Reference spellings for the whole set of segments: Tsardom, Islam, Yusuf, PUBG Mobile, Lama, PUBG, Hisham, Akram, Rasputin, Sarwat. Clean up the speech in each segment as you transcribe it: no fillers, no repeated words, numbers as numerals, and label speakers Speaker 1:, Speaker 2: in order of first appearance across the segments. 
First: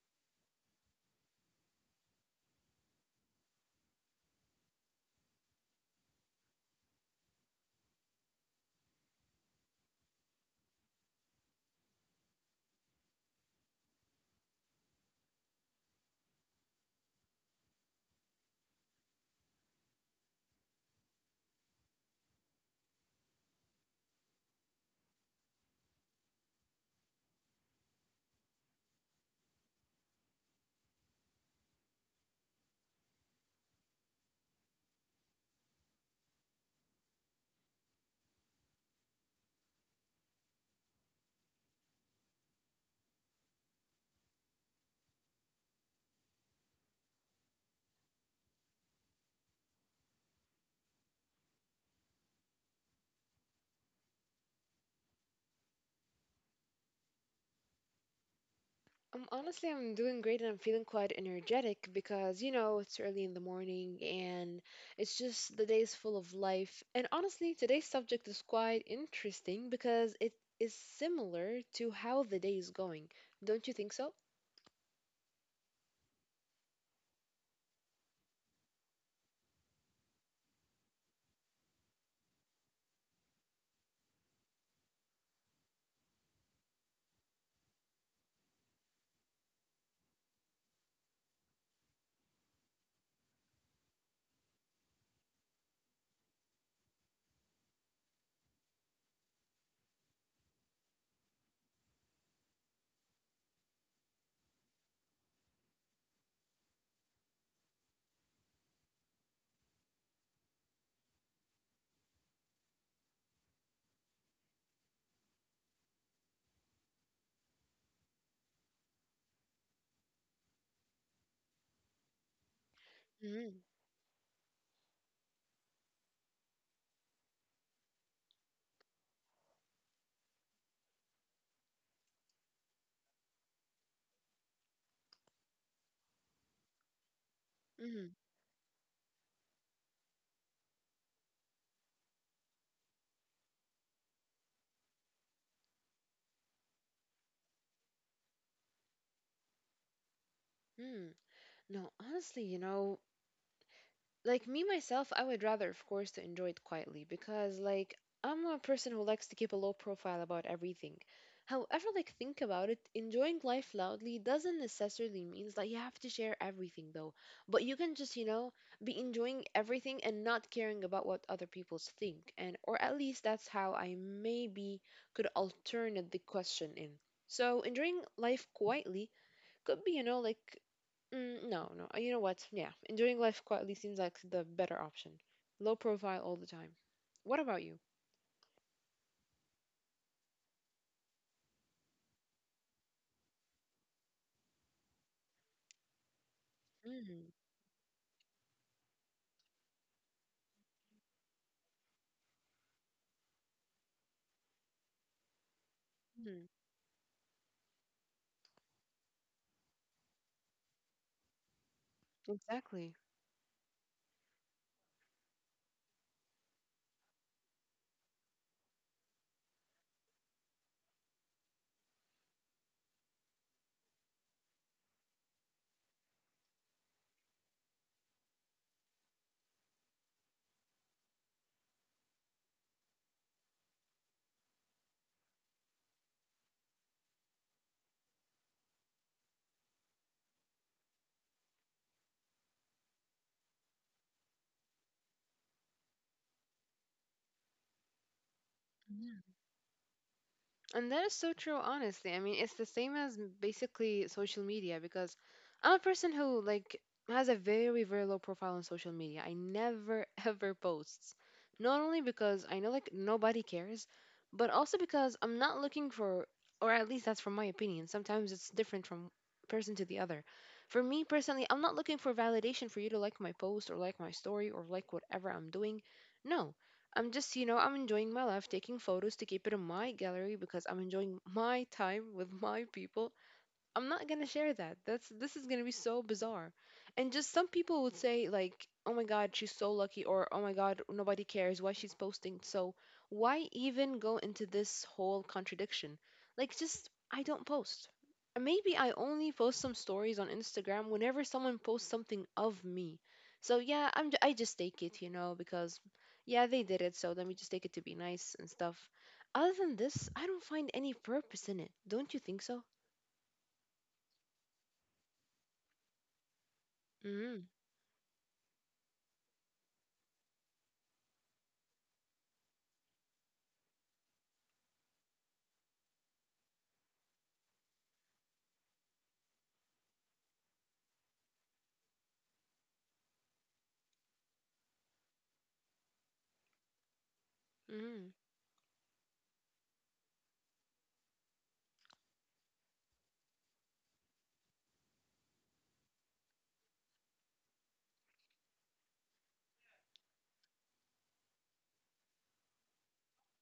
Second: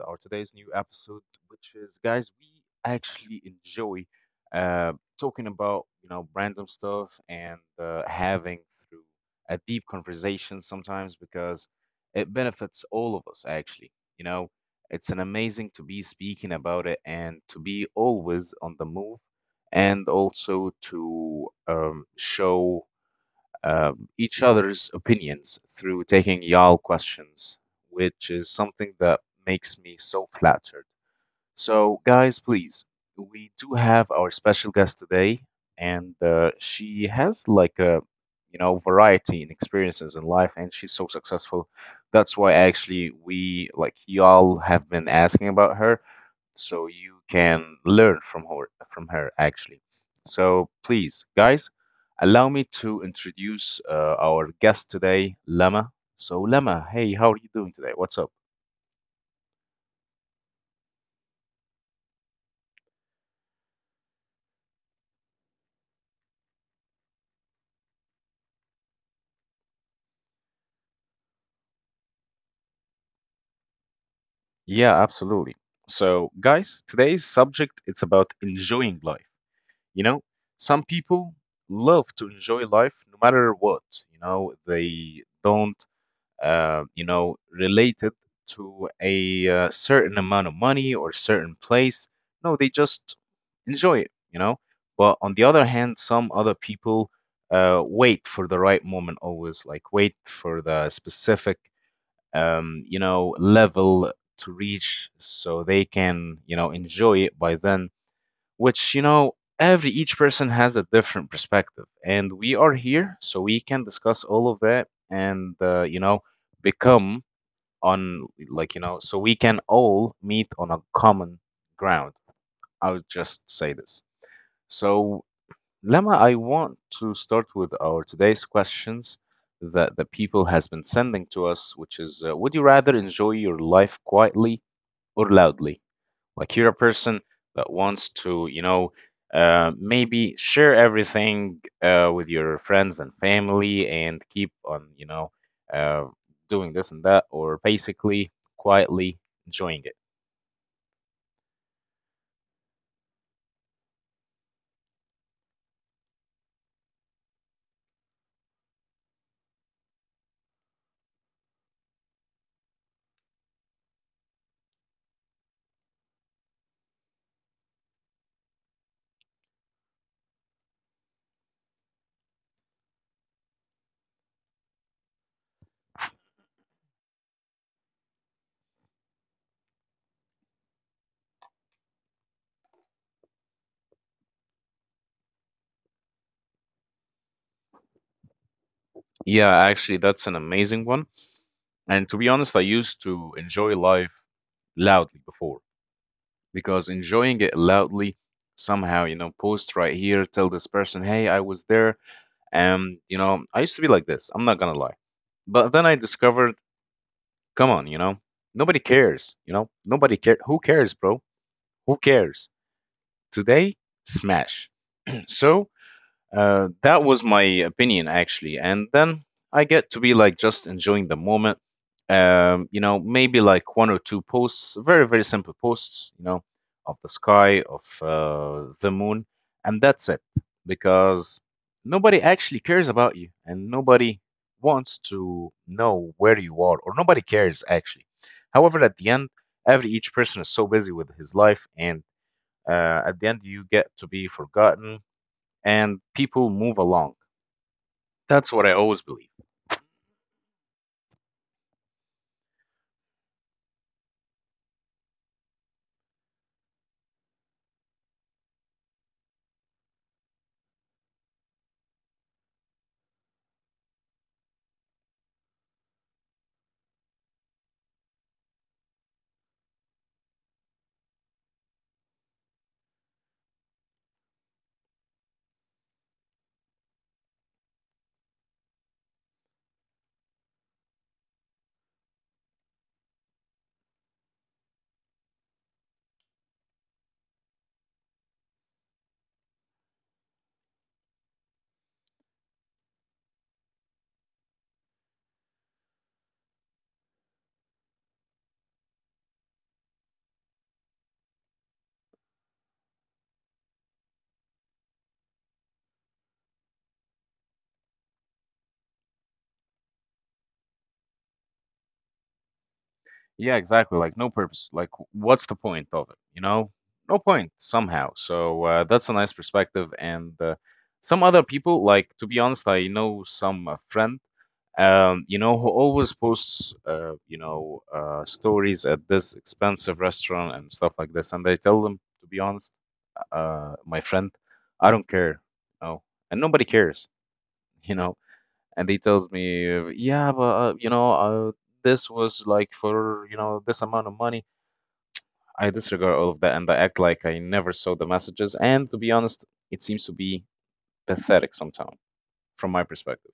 Speaker 1: our today's new episode, which is, guys, we actually enjoy uh, talking about, you know, random stuff and having through a deep conversation sometimes because it benefits all of us, actually. You know, it's an amazing to be speaking about it and to be always on the move, and also to show each other's opinions through taking y'all questions, which is something that makes me so flattered. So, guys, please, we do have our special guest today, and she has like a, you know, variety in experiences in life, and she's so successful. That's why actually we like y'all have been asking about her, so you can learn from her actually. So, please, guys, allow me to introduce our guest today, Lama. So, Lama, hey, how are you doing today? What's up?
Speaker 2: Honestly, I'm doing great and I'm feeling quite energetic because, you know, it's early in the morning and it's just the day is full of life. And honestly, today's subject is quite interesting because it is similar to how the day is going. Don't you think so?
Speaker 1: Yeah, absolutely. So, guys, today's subject it's about enjoying life. You know, some people love to enjoy life no matter what. You know, they don't, you know, relate it to a certain amount of money or certain place. No, they just enjoy it. You know, but on the other hand, some other people wait for the right moment always, like wait for the specific you know, level to reach so they can, you know, enjoy it by then, which, you know, every each person has a different perspective. And we are here so we can discuss all of that and, you know, become on, like, you know, so we can all meet on a common ground. I would
Speaker 2: Mm-hmm.
Speaker 1: just say this. So, Lama, I want to start with our today's questions that the people has been sending to us, which is, would you rather enjoy your life quietly or loudly? Like you're a person that wants to, you know, maybe share everything with your friends and family and keep on, you know, uh, doing this and that, or basically quietly enjoying it.
Speaker 2: Mm-hmm. No, honestly, you know, like me myself, I would rather, of course, to enjoy it quietly because, like, I'm a person who likes to keep a low profile about everything. However, like, think about it, enjoying life loudly doesn't necessarily means that you have to share everything, though. But you can just, you know, be enjoying everything and not caring about what other people think. And, or at least that's how I maybe could alternate the question in. So, enjoying life quietly could be, you know, like, mm, no, no. You know what? Yeah, enjoying life quietly seems like the better option. Low profile all the time. What about you?
Speaker 1: Yeah, actually, that's an amazing one. And to be honest, I used to enjoy life loudly before, because
Speaker 2: Mm-hmm.
Speaker 1: enjoying it loudly somehow, you know, post right here, tell this person, hey, I was there. And, you know, I used to be like this. I'm not going to lie. But then I discovered, come on, you know, nobody cares. You know, nobody care. Who cares, bro? Who cares?
Speaker 2: Exactly.
Speaker 1: Today, smash. So that was my opinion actually. And then I get to be like just enjoying the moment. You know, maybe like one or two posts, very, very simple posts, you know, of the sky, of the moon, and that's it. Because nobody actually cares about you, and nobody wants to know where you are, or nobody cares actually. However, at the end, every each person is so busy with his life, and at the end, you get to be forgotten and people move along. That's what I always believe.
Speaker 2: And that is so true, honestly. I mean, it's the same as basically social media because I'm a person who like has a very, very low profile on social media. I never ever posts. Not only because I know like nobody cares, but also because I'm not looking for, or at least that's from my opinion. Sometimes it's different from person to the other. For me personally, I'm not looking for validation for you to like my post or like my story or like whatever I'm doing. No, I'm just, you know, I'm enjoying my life taking photos to keep it in my gallery because I'm enjoying my time with my people I'm not gonna share that. That's this is gonna be so bizarre. And just some people would say like, "Oh my God, she's so lucky," or "Oh my God, nobody cares why she's posting." So why even go into this whole contradiction? Like, just I don't post. Maybe I only post some stories on Instagram whenever someone posts something of me. So yeah, I'm j- I just take it, you know, because yeah, they did it, so let me just take it to be nice and stuff. Other than this, I don't find any purpose in it. Don't you think so?
Speaker 1: Yeah, exactly. Like no purpose. Like what's the point of it? You know, no
Speaker 2: Mm-hmm.
Speaker 1: point somehow. So that's a nice perspective. And some other people, like to be honest, I know some friend, you know, who always posts, you know, stories at this expensive restaurant and stuff like this. And I tell them, to be honest, my friend, I don't care. You know, and nobody cares. You
Speaker 2: Mm,
Speaker 1: know, and he tells me, "Yeah, but you know, this was like for you know this amount of money." I disregard all of that and I act like I never saw the messages. And to be honest, it seems to be pathetic sometimes from my perspective.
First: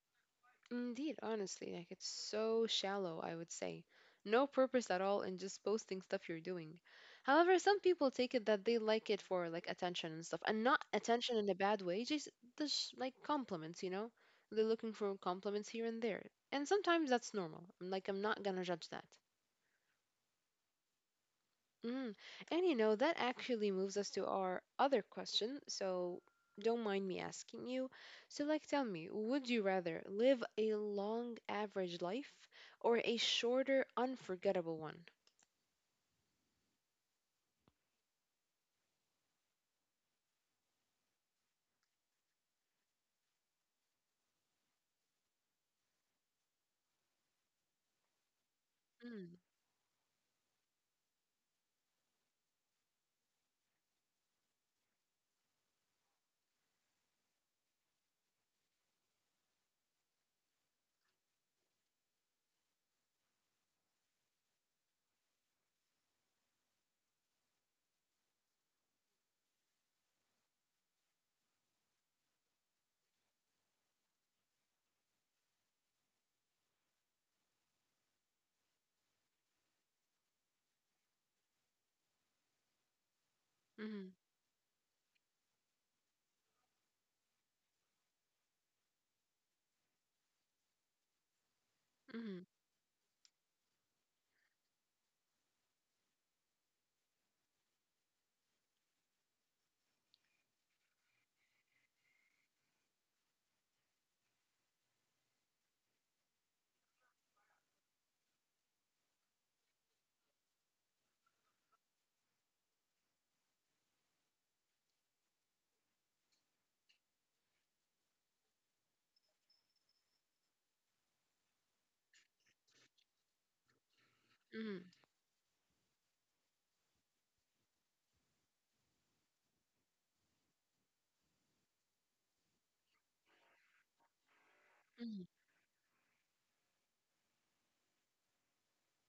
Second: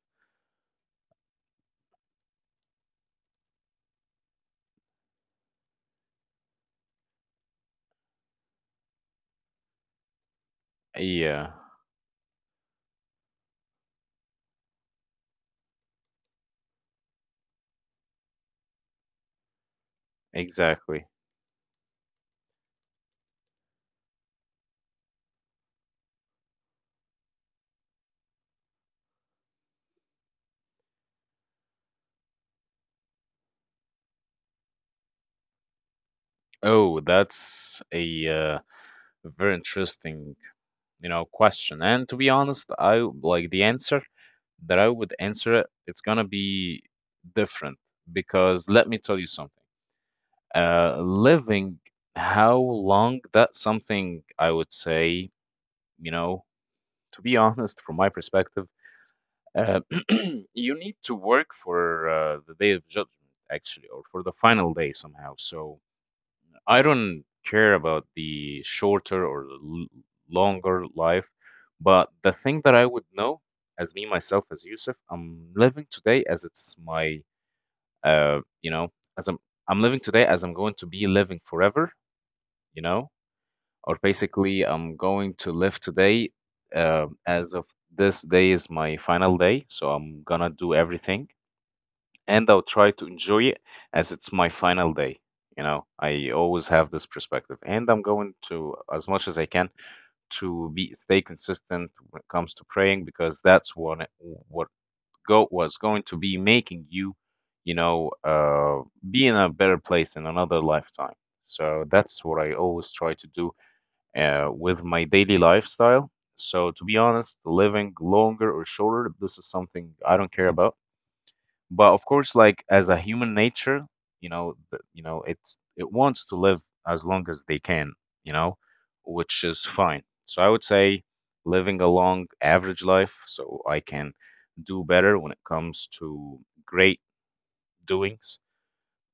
Speaker 2: indeed, honestly, like it's so shallow, I would say. No purpose at all in just posting stuff you're doing. However, some people take it that they like it for like attention and stuff, and not attention
Speaker 1: Yeah,
Speaker 2: in a bad way, just like compliments, you know? They're looking for compliments here and there. And sometimes that's normal. I'm like I'm not gonna judge that.
Speaker 1: exactly.
Speaker 2: Mm. And you know, that actually moves us to our other question. So don't mind me asking you. So, like, tell me, would you rather live a long average life or a shorter, unforgettable one?
Speaker 1: Oh, that's a very interesting, you know, question. And to be honest, like the answer that I would answer it. It's gonna be different because let me tell you
Speaker 2: Mm,
Speaker 1: something. Living how long, that's something I would say, you know, to be honest from my perspective, uh, you need to work for the day of judgment actually, or for the final day somehow. So I don't care about the shorter or l- longer life, but the thing that I would know as me myself as Yusuf, I'm living today as it's my uh, you know as I'm living today as I'm going to be living forever, you know, or
Speaker 2: mhm,
Speaker 1: basically I'm going to live today as of this day is my final day, so I'm gonna do everything, and
Speaker 2: mhm,
Speaker 1: I'll try to enjoy it as it's my final day. You know, I always have this perspective, and I'm going to, as much as I can, to be stay consistent when it comes to praying, because that's what what's going to be making you, you know, be in a better place in another lifetime. So that's what I always try to do with my daily lifestyle. So, to be honest, living longer or shorter, this is something I don't care about. But of course, like as a human nature, you know,
Speaker 2: mhm,
Speaker 1: you know, it's it wants to live as long as they can, you know, which is fine. So I would say living a long average life, so I can do better
Speaker 2: mhm,
Speaker 1: when it comes to great doings,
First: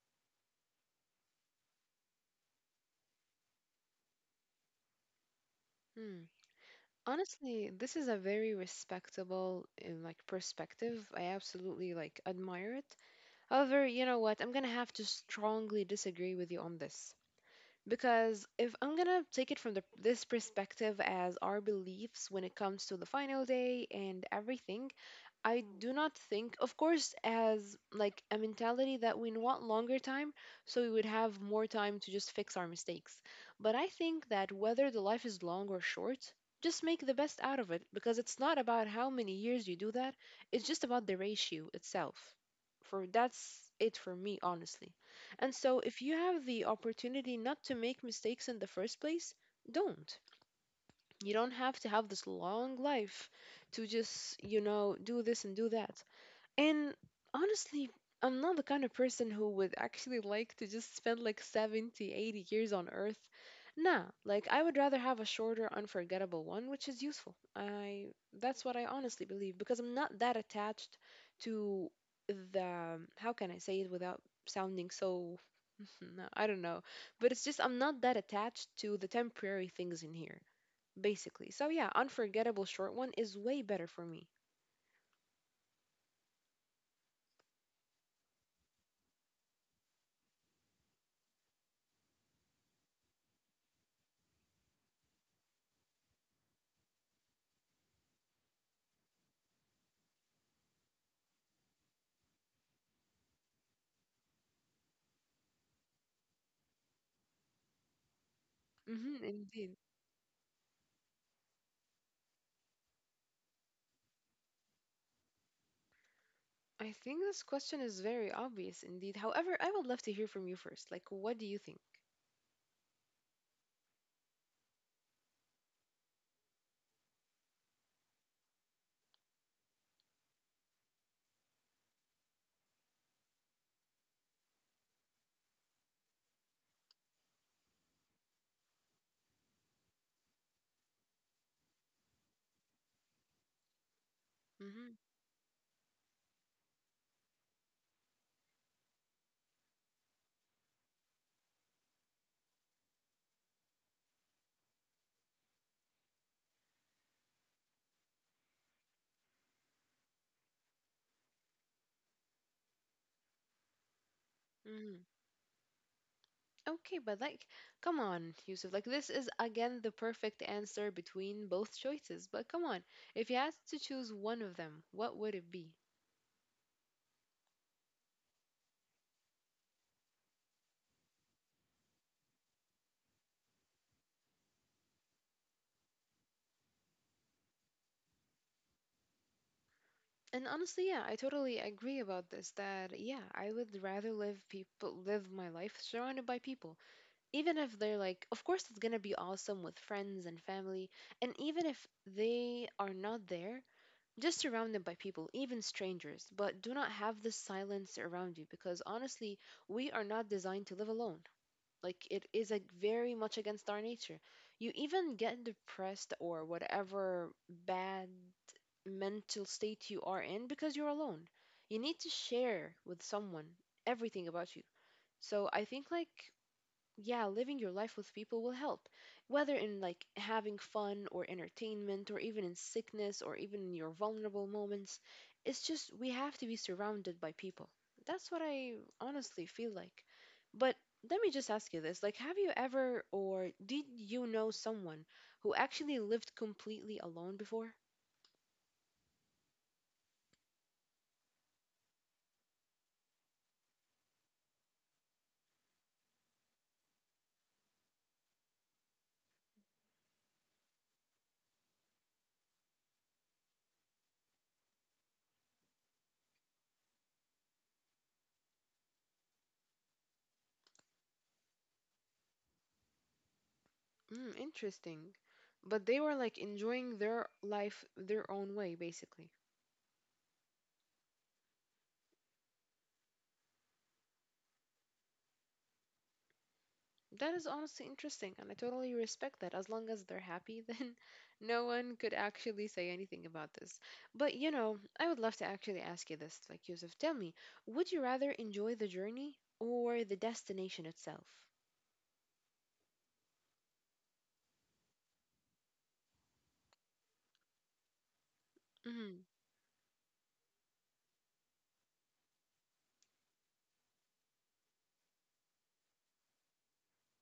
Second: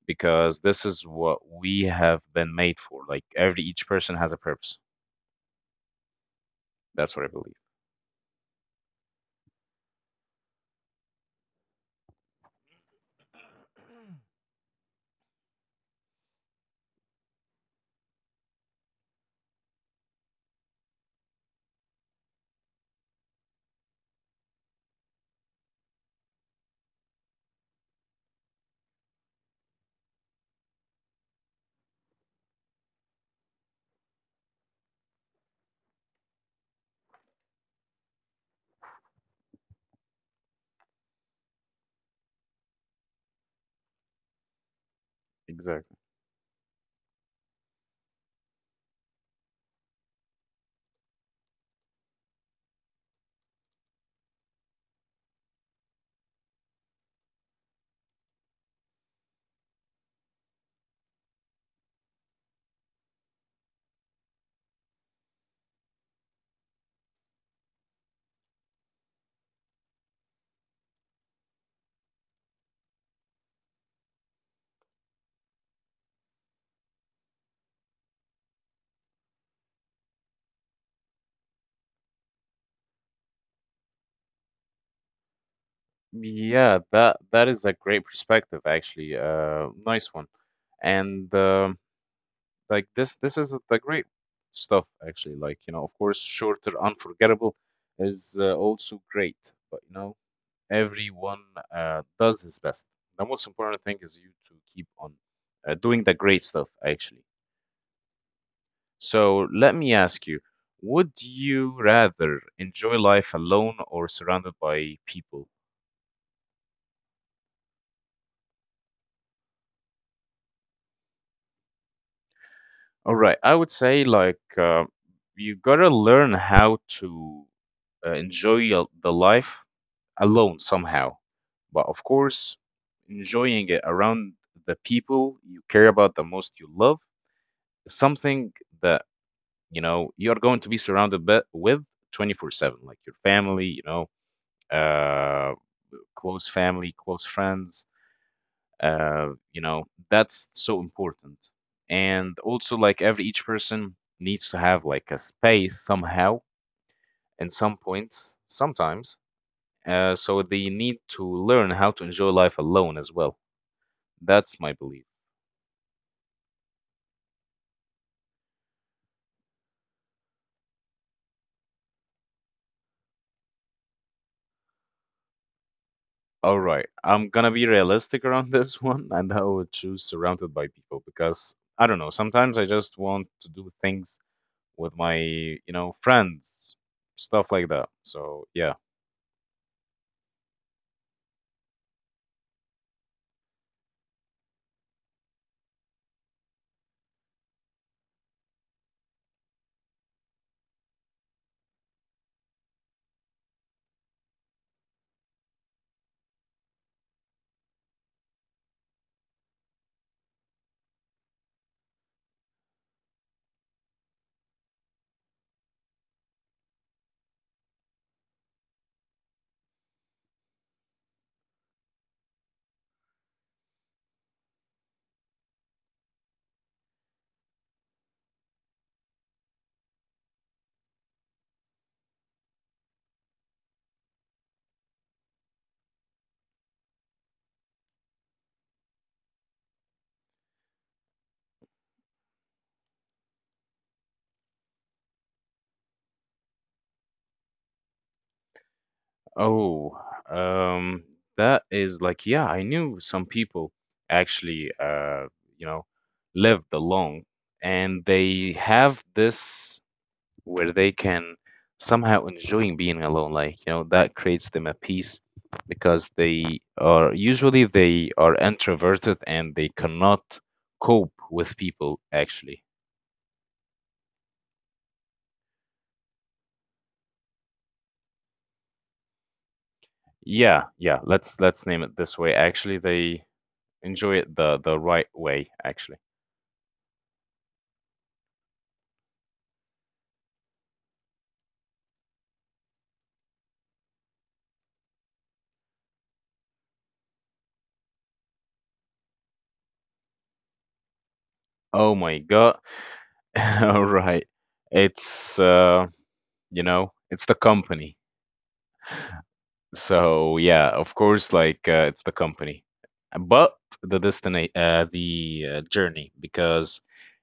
Speaker 1: because this is what we have been made for. Like every each person has a purpose.
Speaker 2: mhm.
Speaker 1: That's what I believe.
Speaker 2: Honestly, this is a very respectable like perspective. I absolutely like admire it. However, you know what? I'm gonna have to strongly disagree with you on this. Because if I'm gonna take it from this perspective as our beliefs when it comes to the final day and everything, I do not think, of course, as like a mentality that we want longer time, so we would have more time to just fix our mistakes. But I think that whether the life is long or short, just make the best out of it because it's not about how many years you do that, it's just about the ratio itself. For that's it for me, honestly. And so
Speaker 1: Exactly.
Speaker 2: if you have the opportunity not to make mistakes in the first place, don't. You don't have to have this long life to just, you know, do this and do that. And honestly, I'm not the kind of person who would actually like to just spend like 70, 80 years on Earth. Nah, like I would rather have a shorter, unforgettable one, which is useful. I that's what I honestly believe because I'm not that attached to the how can I say it without sounding so no, I don't know, but it's just I'm not that attached to the temporary things in here, basically. So yeah, unforgettable short one is way better for me.
Speaker 1: Yeah, that is a great perspective, actually. Nice one. And like this is the great stuff, actually. Like, you know, of course, shorter, unforgettable is also great. But you know, everyone does his best. The most important thing is you to keep on doing the great stuff, actually.
Speaker 2: Mm-hmm,
Speaker 1: So let
Speaker 2: indeed.
Speaker 1: me ask you, would you rather enjoy life alone or surrounded by people?
Speaker 2: I think this question is very obvious indeed. However, I would love to hear from you first. Like, what do you think?
Speaker 1: All right, I would say like you gotta learn how to the life alone somehow, but of course, enjoying it around the people you care about the most, you love, is something that, you know, you are going to be surrounded with 24/7, like your family, you know,
Speaker 2: Mm-hmm.
Speaker 1: uh, close family, close friends, you know, that's so important. And also like every each person needs to have like a space somehow in some points sometimes, so they need to learn how to enjoy life alone as well. That's my belief.
Speaker 2: Mm-hmm. Okay, but like, come on, Yusuf. Like, this is again the perfect answer between both choices. But come on, if you had to choose one of them, what would it be?
Speaker 1: All right, I'm gonna be realistic around this one, and I would choose surrounded by people, because I don't know, sometimes I just want to do things with my, you know, friends, stuff like that. So yeah.
Speaker 2: And honestly, yeah, I totally agree about this. That yeah, I would rather live people live my life surrounded by people, even if they're like, of course, it's gonna be awesome with friends and family, and even if they are not there Just surround them by people, even strangers, but do not have this silence around you because honestly, we are not designed to live alone. Like it is like very much against our nature. You even get depressed or whatever bad mental state you are in because you're alone. You need to share with someone everything about you. So I think like yeah, living your life with people will help, whether in like having fun or entertainment or even in sickness or even in your vulnerable moments. It's just we have to be surrounded by people. That's what I honestly feel like. But let me just ask you this, like have you ever or did you know someone who actually lived completely alone before?
Speaker 1: Oh, um, that is like, yeah, I knew some people actually, you know, lived alone, and they have this where they can somehow enjoying being alone. Like, you know, that creates them a peace because they are usually they are introverted and they cannot cope with people actually.
Speaker 2: Mm, interesting. But they were like enjoying their life their own way, basically.
Speaker 1: Yeah, yeah, let's name it this way. Actually, they enjoy it the right way, actually.
Speaker 2: That is honestly interesting, and I totally respect that. As long as they're happy, then no one could actually say anything about this. But you know, I would love to actually ask you this, like Yusuf, tell me, would you rather enjoy the journey or the destination itself?
Speaker 1: Oh my God. All right. It's you know, it's the company.
Speaker 2: Mm-hmm.
Speaker 1: So yeah, of course, like it's the company, but the destination, the journey. Because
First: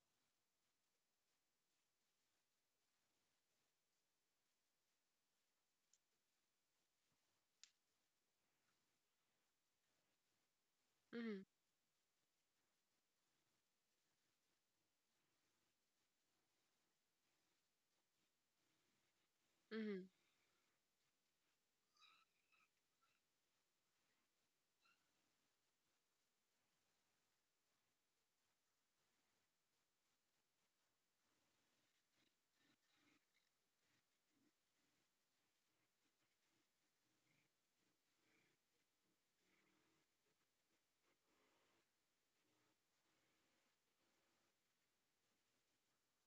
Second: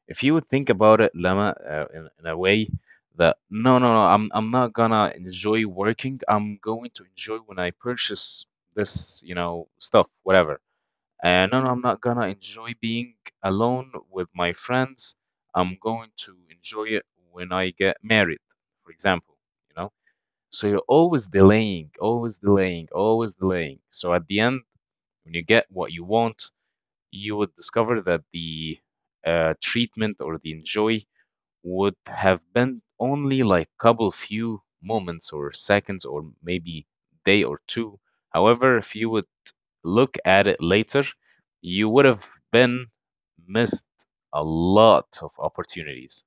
Speaker 1: if you would think about it, Lama, in a way that no, no, no, I'm not gonna enjoy working. I'm going to enjoy when I purchase this, you know, stuff, whatever.
Speaker 2: Mm-hmm.
Speaker 1: And no, no, I'm not gonna enjoy being alone with my friends. I'm going to enjoy it when I get married, for example, you know?
Speaker 2: Mm-hmm.
Speaker 1: So you're always delaying, always delaying, always delaying. So at the end, when you get what you want, you would discover that the treatment or the enjoy would have been only like couple few moments or seconds, or maybe day or two. However, if you would look at it later, you would have been missed a lot of opportunities.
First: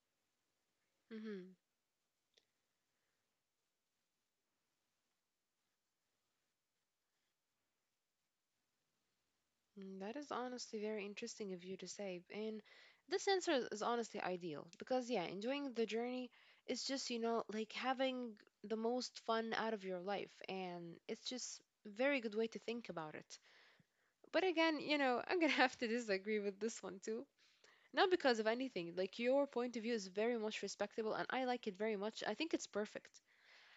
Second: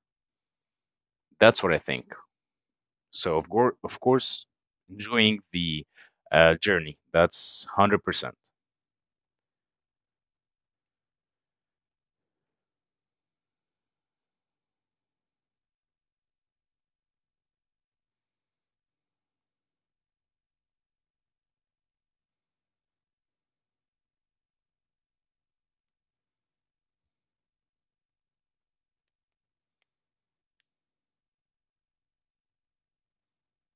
Speaker 2: mm-hmm.
Speaker 1: That's what I think. So of course, enjoying the journey. That's 100%.
Speaker 2: Mm, that is honestly very interesting of you to say. And this answer is honestly ideal because, yeah, enjoying the journey is just, you know, like having the most fun out of your life. And it's just very good way to think about it. But again, you know, I'm gonna have to disagree with this one too. Not because of anything, like your point of view is very much respectable and I like it very much. I think it's perfect.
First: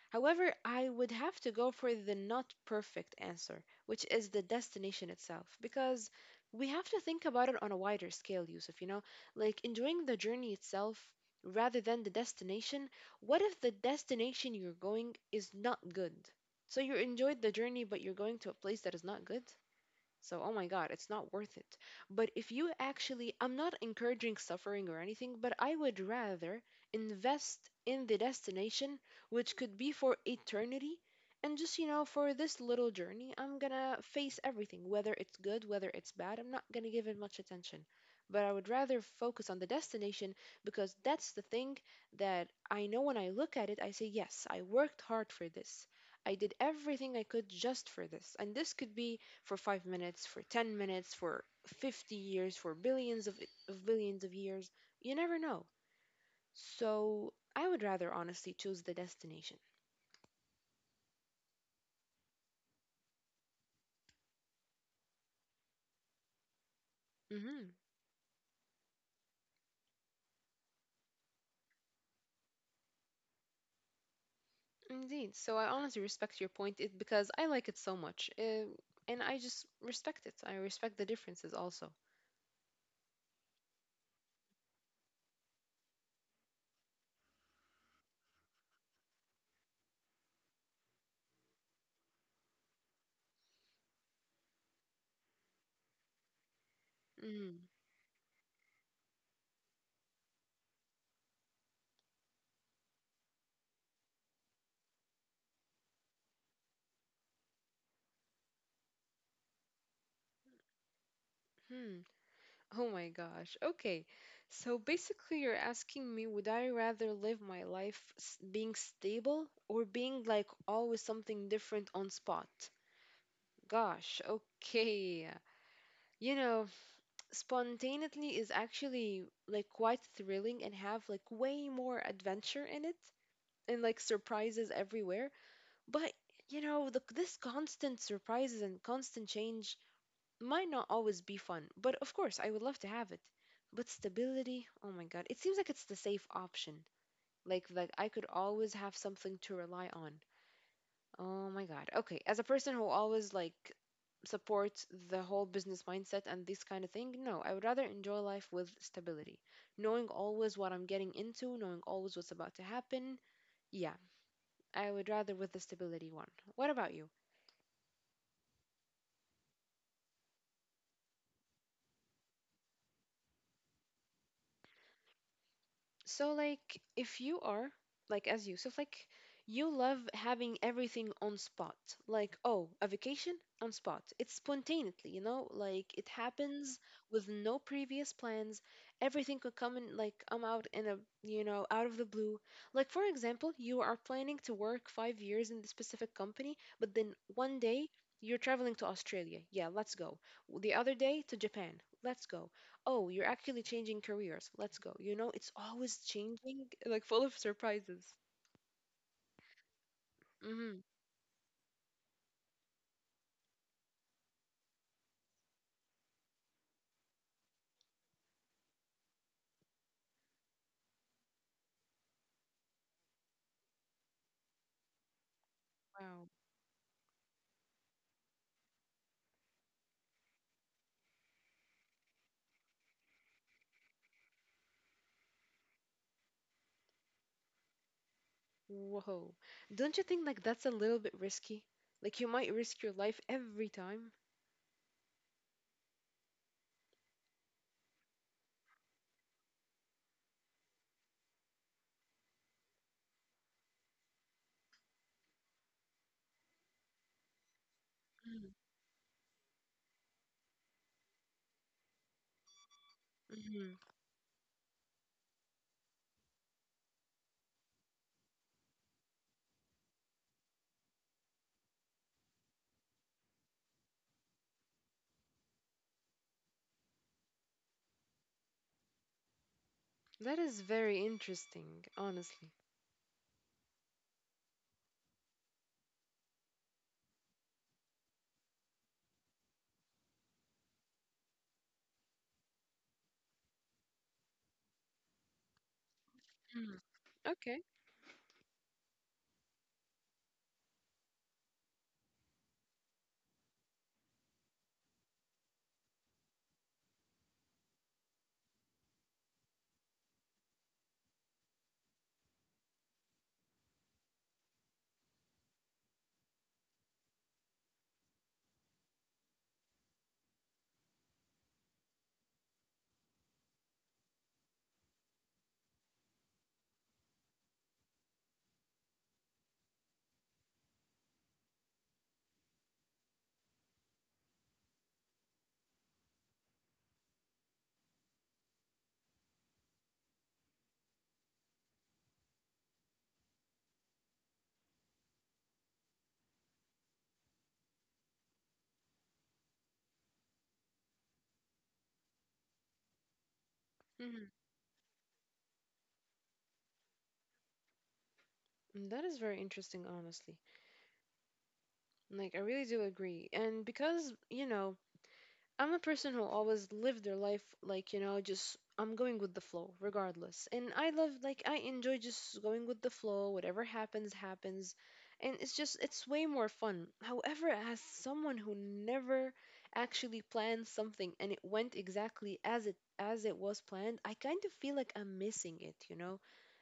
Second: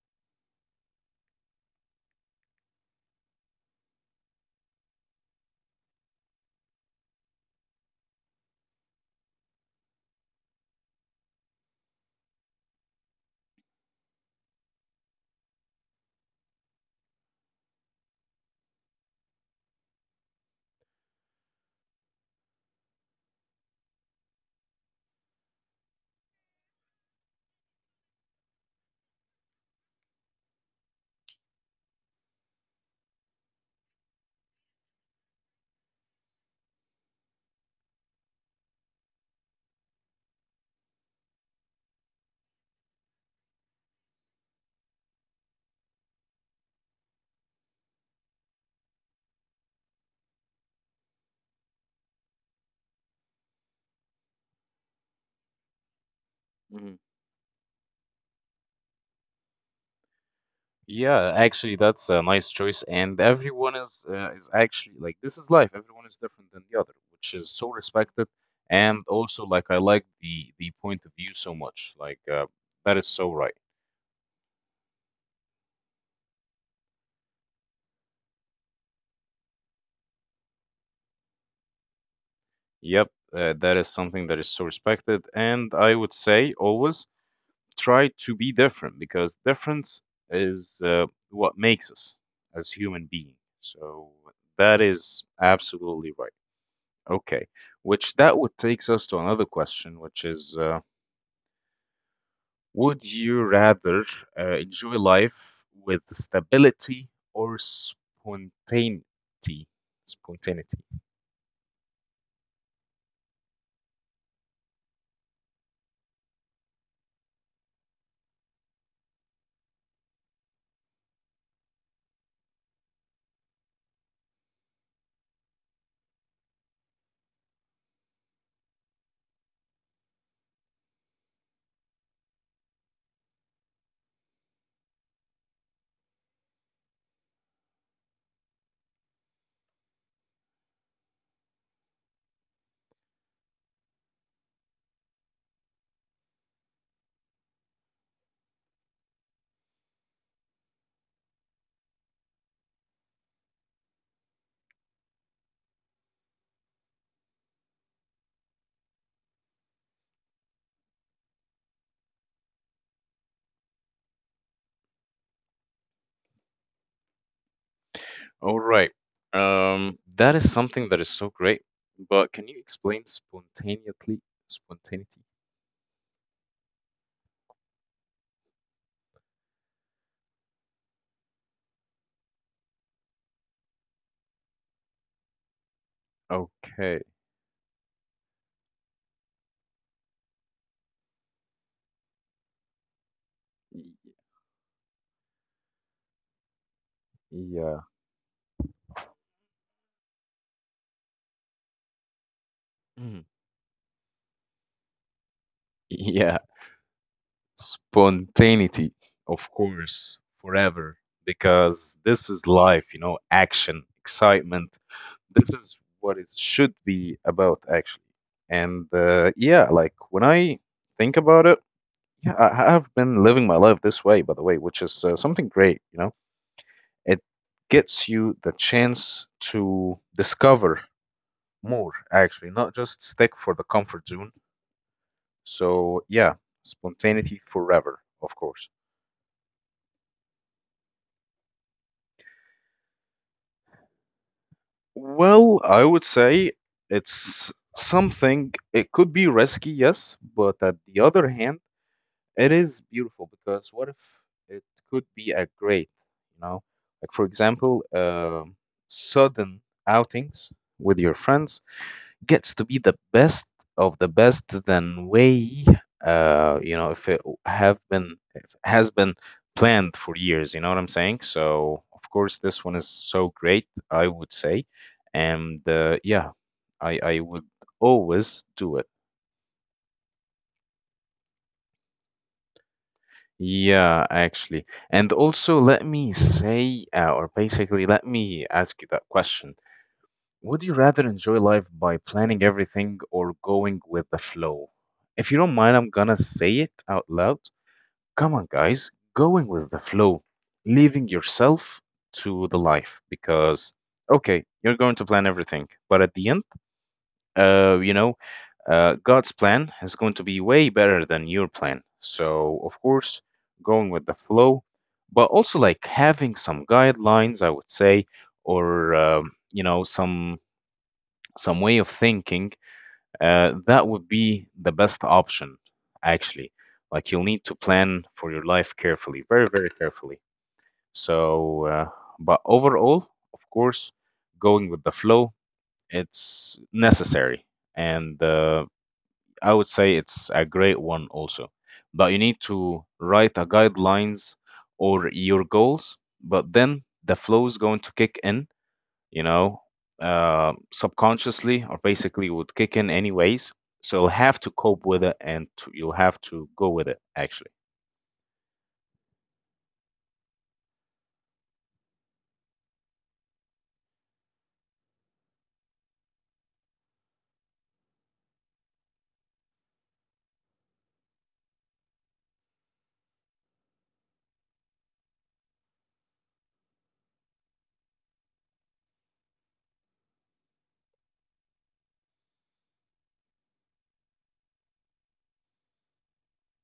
Speaker 2: However, I would have to go for the not perfect answer, which is the destination itself, because we have to think about it on a wider scale, Yusuf, you know, like enjoying the journey itself rather than the destination. What if the destination you're going is not good? So you enjoyed the journey, but you're going to a place that is not good? So, oh my God, it's not worth it. But if you actually, I'm not encouraging suffering or anything, but I would rather invest in the destination, which could be for eternity. And just, you know, for this little journey, I'm gonna face everything, whether it's good, whether it's bad. I'm not gonna give it much attention. But I would rather focus on the destination because that's the thing that I know when I look at it, I say, yes, I worked hard for this. I did everything I could just for this. And this could be for 5 minutes, for 10 minutes, for 50 years, for of billions of years. You never know.
Speaker 1: Mhm.
Speaker 2: So I would rather honestly choose the destination.
Speaker 1: Yeah, actually, that's a nice choice, and everyone is actually like this is life. Everyone is different than the other, which is
Speaker 2: Mm-hmm.
Speaker 1: so respected, and also like I like the point of view so much. Like that is so right.
Speaker 2: Indeed. So I honestly respect your point it, because I like it so much. And I just respect it. I respect the differences also.
Speaker 1: Yep, that is something that is so respected. And I would say always try to be different, because difference is what makes us as human being. So that is absolutely right. Okay,
Speaker 2: Mm,
Speaker 1: which that would takes us to another question, which is would you rather enjoy life with stability or spontaneity? Spontaneity.
Speaker 2: hmm. Oh my gosh. Okay. So basically, you're asking me, would I rather live my life being stable or being like always something different on spot? Gosh, okay. You know, spontaneity is actually like quite thrilling and have like way more adventure in it and like surprises everywhere. But you know, this constant surprises and constant change might not always be fun. But of course, I would love to have it. But stability, oh my God, it seems like it's the safe option. Like I could always have something to rely on. Oh my God. Okay. As a person who always like supports the whole business mindset and this kind of thing, no, I would rather enjoy life with stability. Knowing always what I'm getting into, knowing always what's about to happen. Yeah, I would rather with the stability one. What about you?
Speaker 1: All right. That is something that is so great. But can you explain spontaneously? Spontaneity?
Speaker 2: So, like, if you are, like, as Yusuf, like, you love having everything on spot. Like, oh, a vacation on spot. It's spontaneously, you know? Like, it happens
Speaker 1: Okay.
Speaker 2: with no previous plans. Everything could come in, like, I'm out in a, you know, out of the blue. Like, for example, you
Speaker 1: y-
Speaker 2: are planning to work 5 years in the specific company, but then one
Speaker 1: Yeah.
Speaker 2: day you're traveling to Australia. Yeah, let's go. The other day to Japan. Let's go. Oh, you're
Speaker 1: Mhm.
Speaker 2: actually changing careers. Let's go. You know, it's always
Speaker 1: Yeah.
Speaker 2: changing, like full of surprises.
Speaker 1: Spontaneity, of course,
Speaker 2: Hmm.
Speaker 1: forever. Because this is life, you know, action, excitement. This is what it should be about, actually. Like when I think about it, yeah, I have been living my life this way, by the way, which is something great, you know
Speaker 2: Wow.
Speaker 1: It Gets you the chance to discover more, actually, not just stick for the comfort zone. So, yeah, spontaneity forever, of course.
Speaker 2: Whoa. Don't you think like that's a little bit risky? Like you might risk your life every time.
Speaker 1: Well, I would say it's something, it could be risky, yes, but at the other hand, it is beautiful because what if it could be a great, you know, like for example, sudden outings with your friends gets to be the best
Speaker 2: Mm-hmm.
Speaker 1: of the best than way you know if it have been if it has been planned for years, you know what I'm saying? So of course this one is so great, I would say. And I would always do it.
Speaker 2: That is very interesting, honestly.
Speaker 1: Yeah, actually, and also let me say or basically let me ask you that question. Would you rather enjoy life by planning everything or going with the flow? If you don't mind, I'm gonna say it
Speaker 2: Mm,
Speaker 1: out loud.
Speaker 2: okay.
Speaker 1: Come on, guys, going with the flow, leaving yourself to the life because, okay, you're going to plan everything, but at the end, you know, God's plan is going to be way better than your plan. So, of course, going with the flow, but also like having some guidelines, I would say, or you know, some way of thinking, that would be the best option, actually. Like you'll need to plan for your life carefully, very, very carefully. So, but overall, of course, going with the flow, it's necessary. And I would say it's a great one also. But you need to write a guidelines or your goals, but then the flow is going to kick in, you know, subconsciously or basically would kick in anyways. So you'll
Speaker 2: Mm-hmm.
Speaker 1: have to cope with it you'll have to go with it, actually.
Speaker 2: That is very interesting, honestly. Like, I really do agree. And because I'm a person who always live their life like just I'm going with the flow regardless. And I love I enjoy just going with the flow, whatever happens happens. And it's way more fun. However, as someone who never actually planned something and it went exactly as it was planned, I kind of feel like I'm missing it.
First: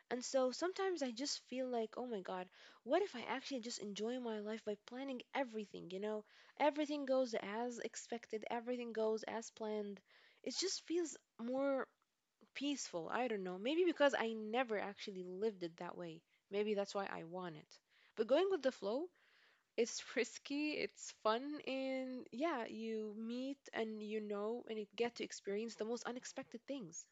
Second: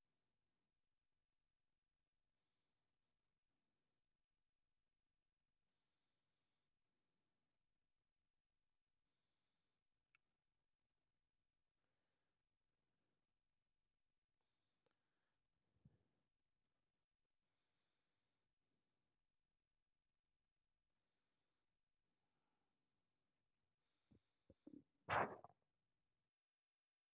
Speaker 2: And so sometimes I just feel like, oh my God, what if I actually just enjoy my life by planning everything? Everything goes as expected, everything goes as planned. It just feels more peaceful. I don't know. Maybe because I never actually lived it that way. Maybe that's why I want it. But going with the flow, it's risky, it's fun, and yeah, you meet and you know and you get to experience the most unexpected things.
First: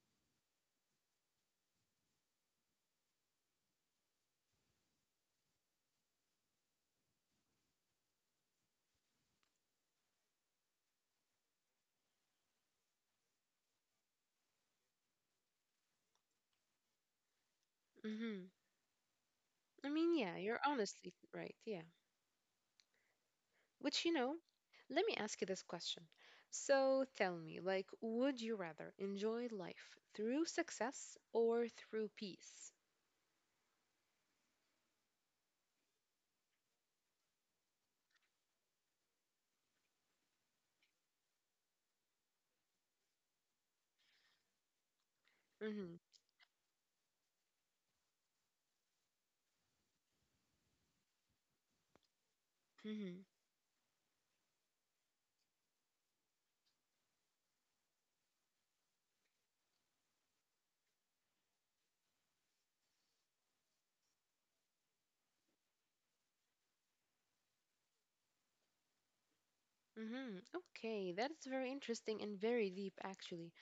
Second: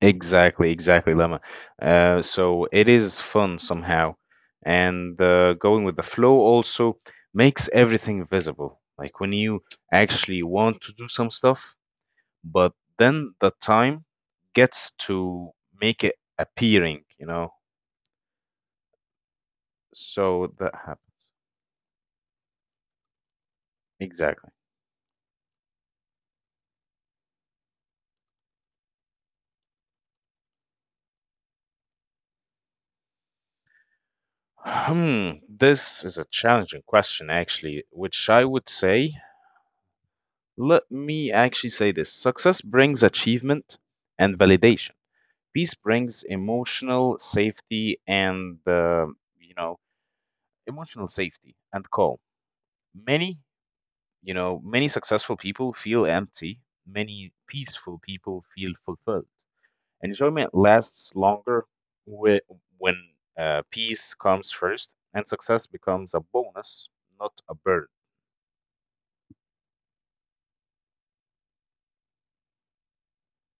Speaker 1: Exactly, exactly, Lemma. So it is fun somehow. And going with the flow also makes everything visible. Like when you actually want to do some stuff, but then the time gets to make it appearing, you know?
Speaker 2: Hmm. I mean, yeah,
Speaker 1: So
Speaker 2: you're
Speaker 1: that
Speaker 2: honestly
Speaker 1: happens.
Speaker 2: right. Yeah. Which,
Speaker 1: Exactly.
Speaker 2: let me ask you this question. So tell me, like, would you rather enjoy life through success or through peace?
Speaker 1: Hmm, this is a challenging question, actually, which I would say, let me actually say this. Success brings achievement and validation. Peace
Speaker 2: Mm-hmm.
Speaker 1: brings emotional safety and, you know, emotional safety and calm.
Speaker 2: Mm-hmm.
Speaker 1: Many, you know, many successful people feel empty. Many peaceful people feel fulfilled. Enjoyment lasts longer whe- when peace comes first, and success becomes a bonus, not a burden.
Speaker 2: Mm-hmm. Okay, that is very interesting and very deep, actually.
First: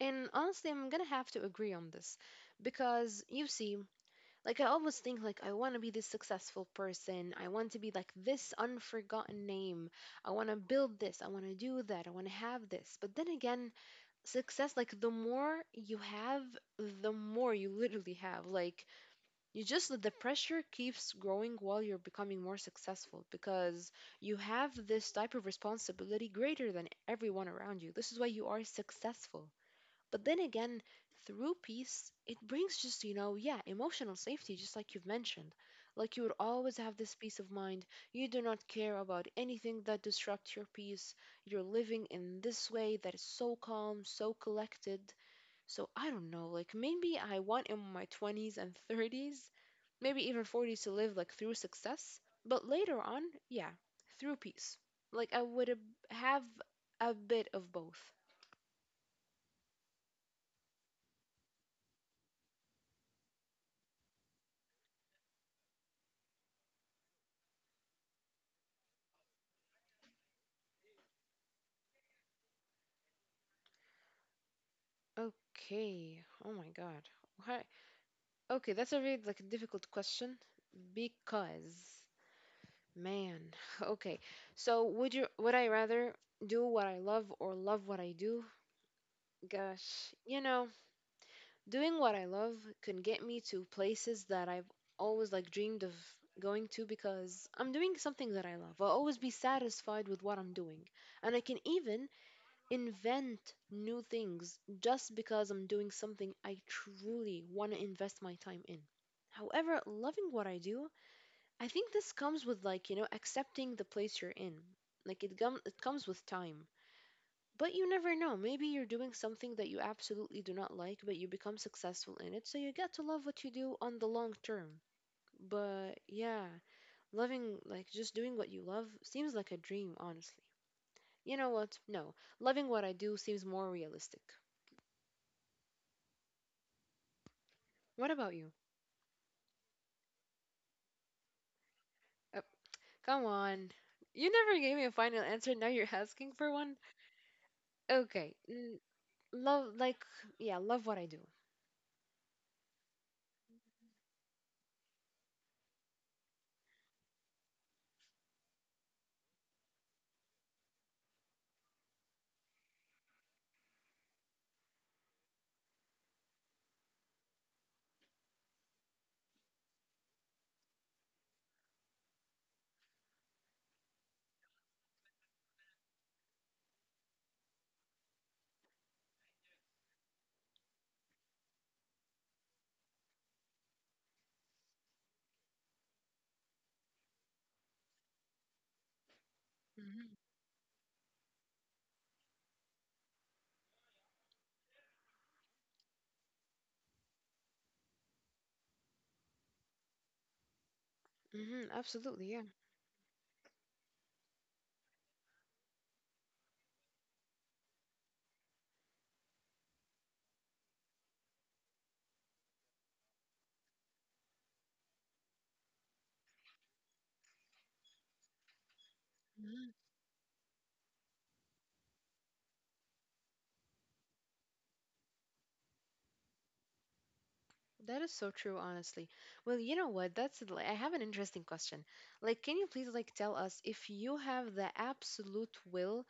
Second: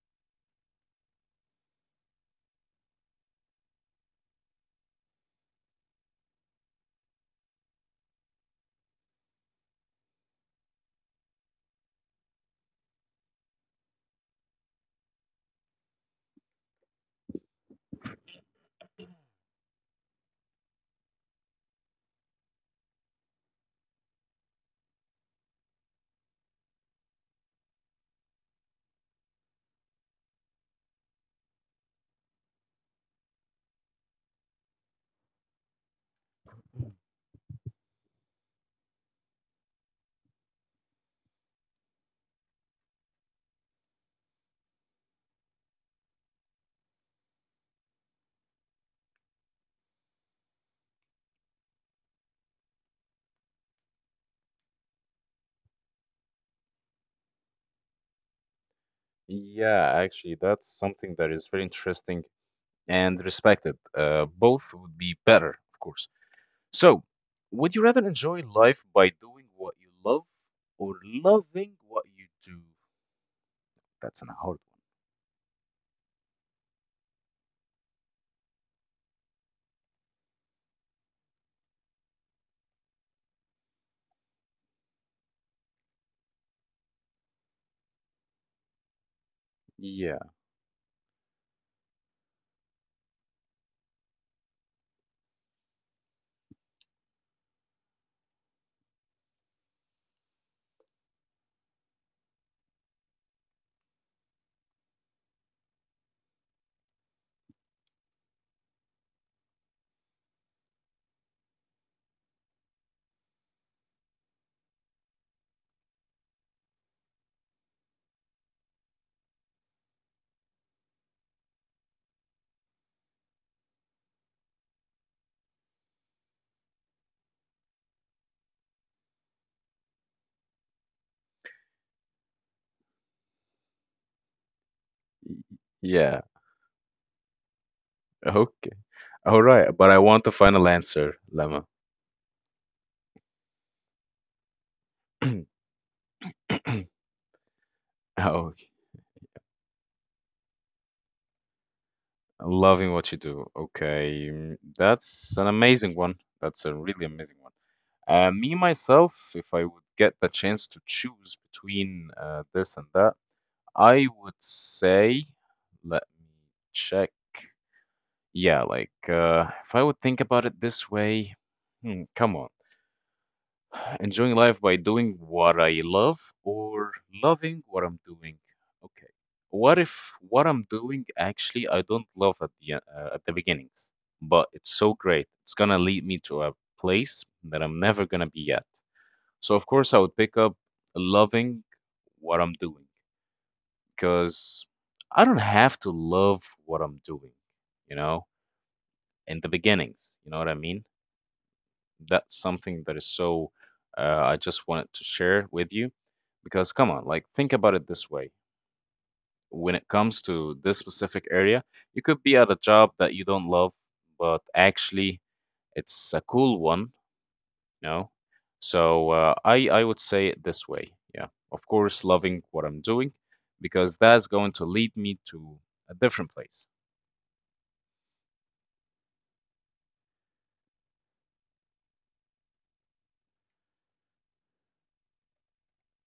Speaker 2: And honestly, I'm gonna have to agree on this because you see, like, I always think like I want to be this successful person. I want to be like this unforgotten name. I want to build this. I want to do that. I want to have this. But then again, success like the more you have the more you literally have like you just the pressure keeps growing while you're becoming more successful because you have this type of responsibility greater than everyone around you, this is why you are successful. But then again, through peace, it brings just, yeah, emotional safety, just like you've mentioned. Like you would always have this peace of mind. You do not care about anything that disrupts your peace. You're living in this way that is so calm, so collected. So I don't know, like maybe I want in my 20s and 30s, maybe even 40s to live like through success. But later on, yeah, through peace. Like I would ab- have a bit of both.
Speaker 1: Yeah, actually, that's something that is very interesting and respected. Both would be better, of course. So, would you rather enjoy life by doing what you love or loving what you do? That's an hard one.
Speaker 2: Okay. Oh my God. Why? Okay, that's a really like a difficult question because man. Okay. So would I rather do what I love or love what I do? Gosh,
Speaker 1: Yeah.
Speaker 2: doing what I love can get me to places that I've always like dreamed of going to because I'm doing something that I love. I'll always be satisfied with what I'm doing. And I can even invent new things just because I'm doing something I truly want to invest my time in. However, loving what I do, I think this comes with like, accepting the place you're in. Like it comes with time. But you never know. Maybe you're doing something that you absolutely do not like, but you become successful in it, so you get to love what you do on the long term. But yeah, loving like just doing what you love seems like a dream, honestly. You know what? No. Loving what I do seems more realistic.
Speaker 1: y- Yeah.
Speaker 2: What about you?
Speaker 1: Okay. All right. But I want the final answer, Lemma.
Speaker 2: Oh, come on. You never gave me a final answer. Now you're asking for one. Okay.
Speaker 1: Oh,
Speaker 2: Mm, love, like, yeah, love what I do.
Speaker 1: loving what you do. Okay. Mm, that's an amazing one. That's a really amazing one. Me myself, if I would get the chance to choose between this and that, I would say, let me check. Yeah, like if I would think about it this way, hmm, come on. Enjoying life by doing what I love or loving what I'm doing. Okay. What if what I'm doing actually I don't love at the at the beginnings, but it's so great. It's gonna lead me to a place that I'm never gonna be at. So of course I
Speaker 2: Hmm.
Speaker 1: would pick up loving what I'm doing because I don't have to love what I'm doing, you know, in the beginnings, you know what I mean?
Speaker 2: Hmm. Absolutely,
Speaker 1: That's
Speaker 2: yeah.
Speaker 1: something that is so I just wanted to share with you because come on, like think about it this way. When it comes to this specific area, you could be at a job that you don't love, but actually it's a cool one. No. So uh, I
Speaker 2: Mm-hmm.
Speaker 1: I would say it this way. Yeah. Of course, loving what I'm doing because that's going to lead me to a different place.
Speaker 2: That is so true, honestly. Well, you know what? That's li- I have an interesting question. Like, can you please like tell us if you have the absolute will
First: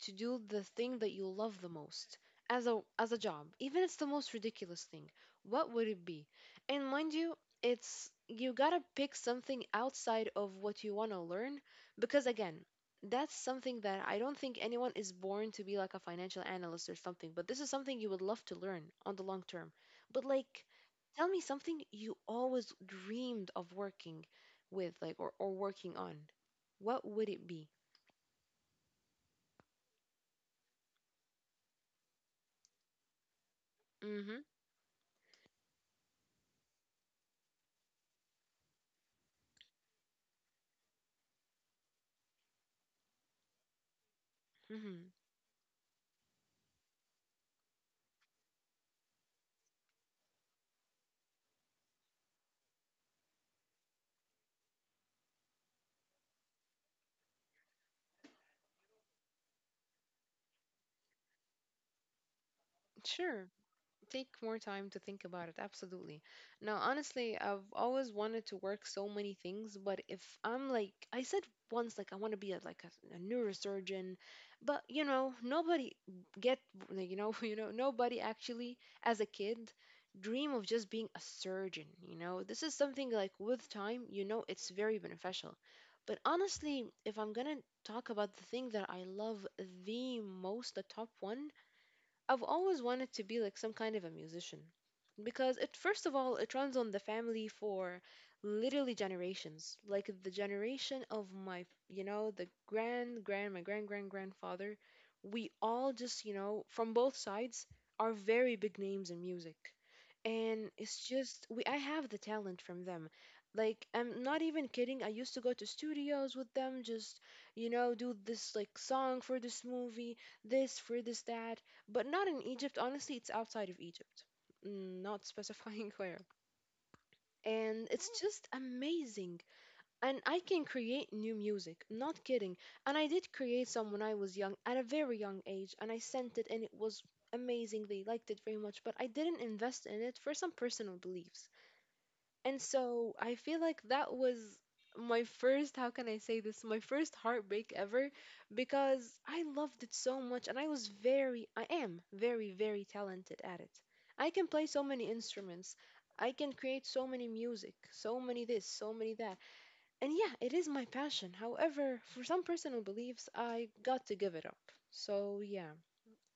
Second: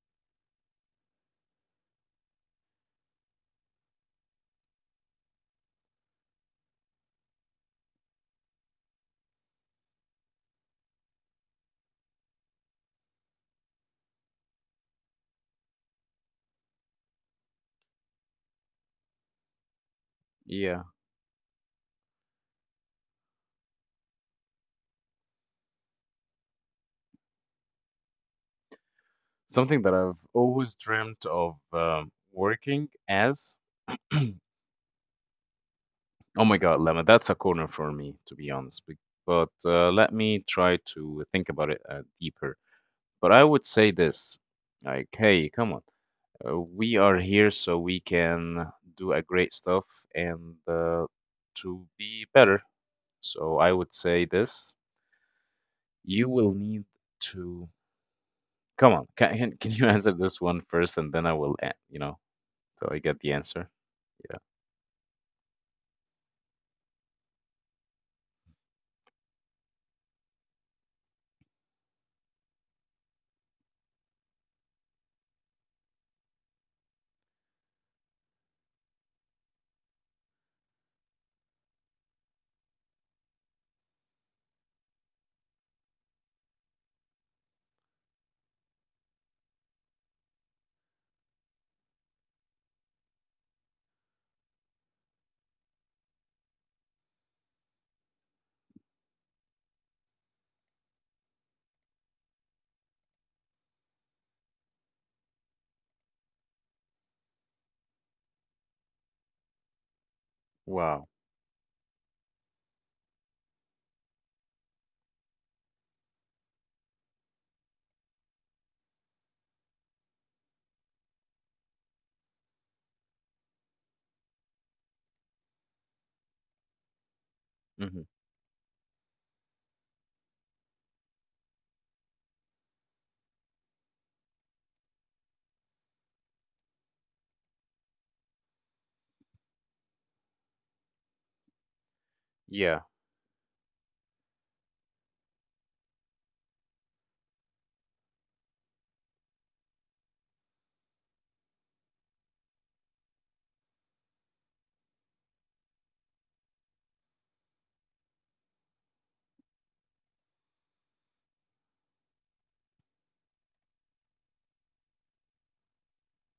Speaker 2: to do the thing that you love the most as a job, even it's the most ridiculous thing, what would it be? And mind you, it's you gotta pick something outside of what you want to learn because again, that's something that I don't think anyone is born to be like a financial analyst or something, but this is something you would love to learn on the long term. But like
Speaker 1: Yeah.
Speaker 2: tell me something you always dreamed of working with, like, or working on. What would it be?
Speaker 1: Something that I've always dreamt of working as.
Speaker 2: Mm-hmm.
Speaker 1: Oh my God, Lemma, that's a corner for me, to be honest. But let me try to think about it deeper. But I would say this, like,
Speaker 2: Mm-hmm.
Speaker 1: hey, come on, we are here so we can do a great stuff and to be better. So I would say this, you will need to come on. Can you answer this one first and then I will, you know, so I get the
Speaker 2: Sure.
Speaker 1: answer?
Speaker 2: Take
Speaker 1: Yeah.
Speaker 2: more time to think about it, absolutely. Now honestly, I've always wanted to work so many things, but if I'm like I said once, like I want to be a neurosurgeon. But nobody get like, nobody actually as a kid dream of just being a surgeon. This is something like with time, it's very beneficial. But honestly, if I'm gonna talk about the thing that I love the most, the top one, I've always wanted to be like some kind of a musician because it, first of all, it runs on the family for literally generations. Like the generation of my, the grand grand my grand grand grandfather. We all just, from both sides are very big names in music, and it's
Speaker 1: Wow.
Speaker 2: just we I have the talent from them. Like I'm not even kidding. I used to go to studios with them, just do this like song for this movie, this for this that, but not in Egypt. Honestly, it's outside of Egypt. Mm, not specifying where. And
Speaker 1: Hmm.
Speaker 2: it's just amazing. And I can create new music. Not kidding. And I did create some when I was young, at a very young age, and I sent it, and it was amazing. They liked it very much, but I didn't invest in it for some personal beliefs. And
Speaker 1: Yeah.
Speaker 2: so I feel like that was my first, how can I say this? My first heartbreak ever because I loved it so much and I was very, I am very, very talented at it. I can play so many instruments. I can create so many music, so many this, so many that. And yeah, it is my passion. However, for some personal beliefs, I got to give it up. So yeah,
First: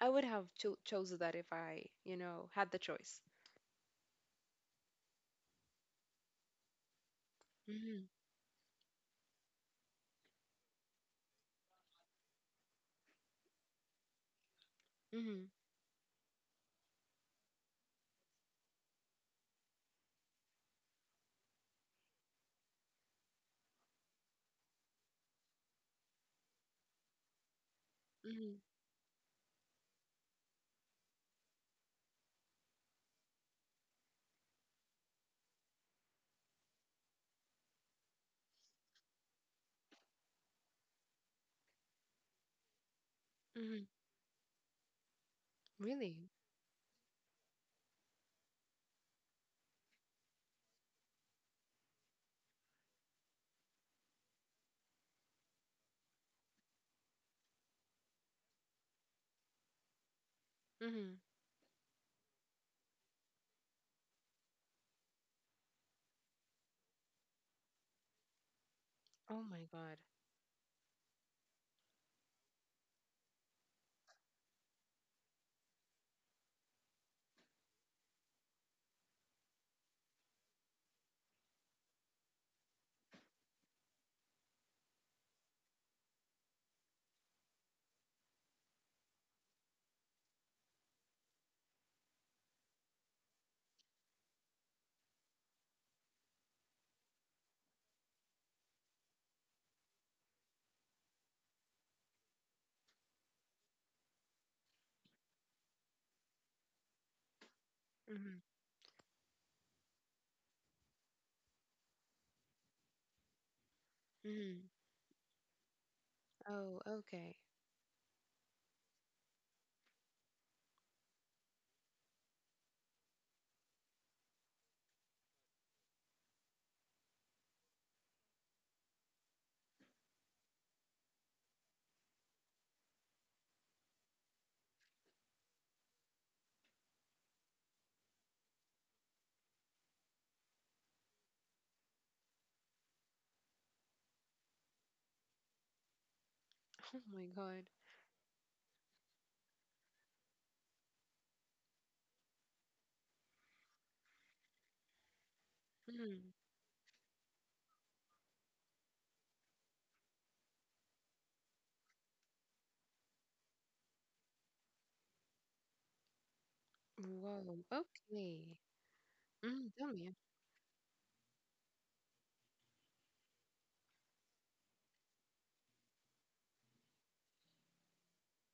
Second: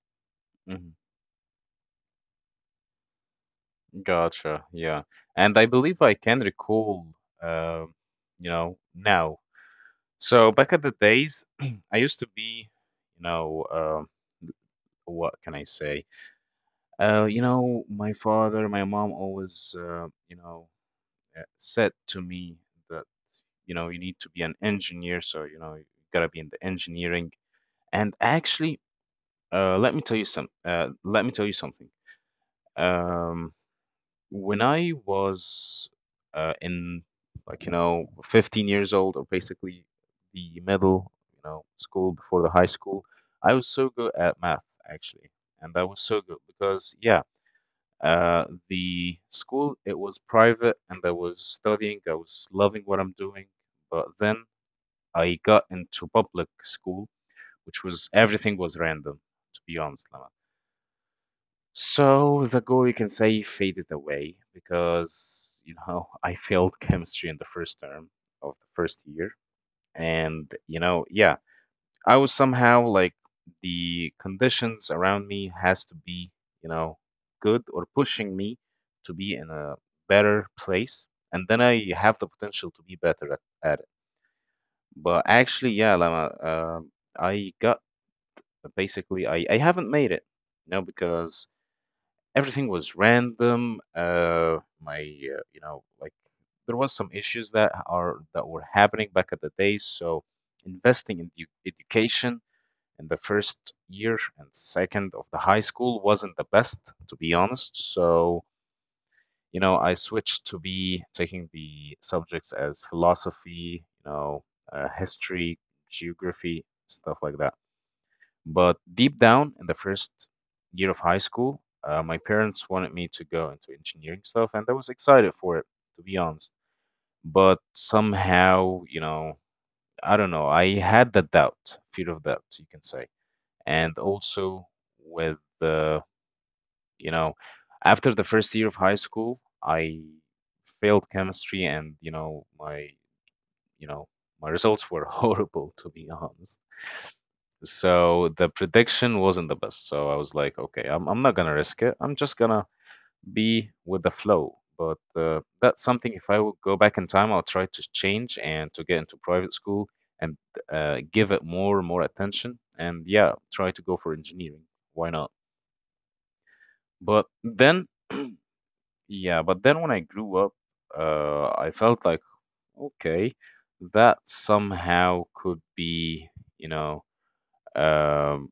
Speaker 2: I would have cho-
Speaker 1: Hmm.
Speaker 2: chosen that if I, had the choice.
Speaker 1: Gotcha. Yeah. And I believe I can recall, um,
Speaker 2: Hmm.
Speaker 1: you know, now. So back at the days, I used to be, you know, what
Speaker 2: Hmm.
Speaker 1: can I say? You know, my father, my mom always, you know, said to me that you know you need to be an engineer, so you know you gotta be in the engineering. And
Speaker 2: Hmm.
Speaker 1: actually, let me tell you something, um, when I was in, like, you know, 15 years old, or basically the middle, you know, school before the high school, I was
Speaker 2: Hmm.
Speaker 1: so good at math, actually. And that was
Speaker 2: Really?
Speaker 1: so good because yeah, the school, it was private, and I was studying, I was loving what I'm doing. But then I got into public school, which was everything was random, to be honest, Lama.
Speaker 2: Mm-hmm.
Speaker 1: So the goal, you can say, faded away because, you know, I failed chemistry in the first term of the first year,
Speaker 2: Oh my God.
Speaker 1: and you know, yeah, I was somehow like the conditions around me has to be, you know, good or pushing me to be in a better place, and then I have the potential to be better at it. But actually, yeah, Lama, I got. But basically, I haven't made it, you know, because everything was random. You know, like there was some issues that were happening back at the day. So investing in the education in the first year and second of the high school wasn't the best, to be honest.
Speaker 2: Mm-hmm.
Speaker 1: So you know, I switched to be taking the subjects as philosophy, you know,
Speaker 2: Mm-hmm.
Speaker 1: history, geography,
Speaker 2: Oh,
Speaker 1: stuff
Speaker 2: okay.
Speaker 1: like that. But deep down, in the first year of high school, my parents wanted me to go into engineering stuff, and I was excited for it, to be honest. But somehow, you know, I don't know, I had that doubt, fear of doubt, you can say. And also with the, you know, after the first year of high school, I failed chemistry, and you know, my results were horrible, to be honest.
Speaker 2: Oh my God.
Speaker 1: So the prediction wasn't the best. So I was like, okay, I'm not gonna risk it. I'm just gonna be with the flow. But that's something. If
Speaker 2: Mm.
Speaker 1: I would go back in time, I'll try to change and to get into private school and give it more and more attention. And yeah, try to go for engineering. Why not? But
Speaker 2: Whoa.
Speaker 1: then,
Speaker 2: Okay.
Speaker 1: yeah, but
Speaker 2: Mm,
Speaker 1: then
Speaker 2: tell
Speaker 1: when I
Speaker 2: me.
Speaker 1: grew up, I felt like okay, that somehow could be, you know, um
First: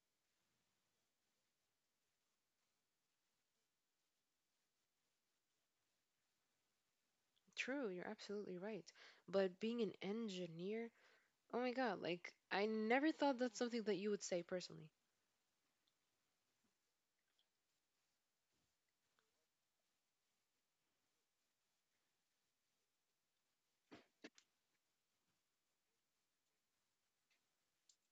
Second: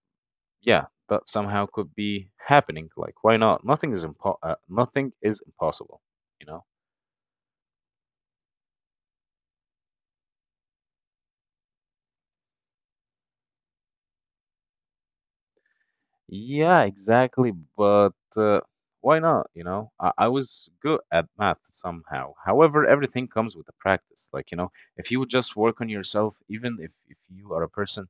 Speaker 1: yeah that somehow could be happening, like why not, nothing is nothing is impossible, you know.
Speaker 2: True, you're absolutely right. But being an engineer, oh my God, like I never thought that's something that you would say personally.
Speaker 1: Yeah, exactly, but why not, you know, I was good at math somehow, however everything comes with the practice, like you know, if you would just work on yourself, even if you are a person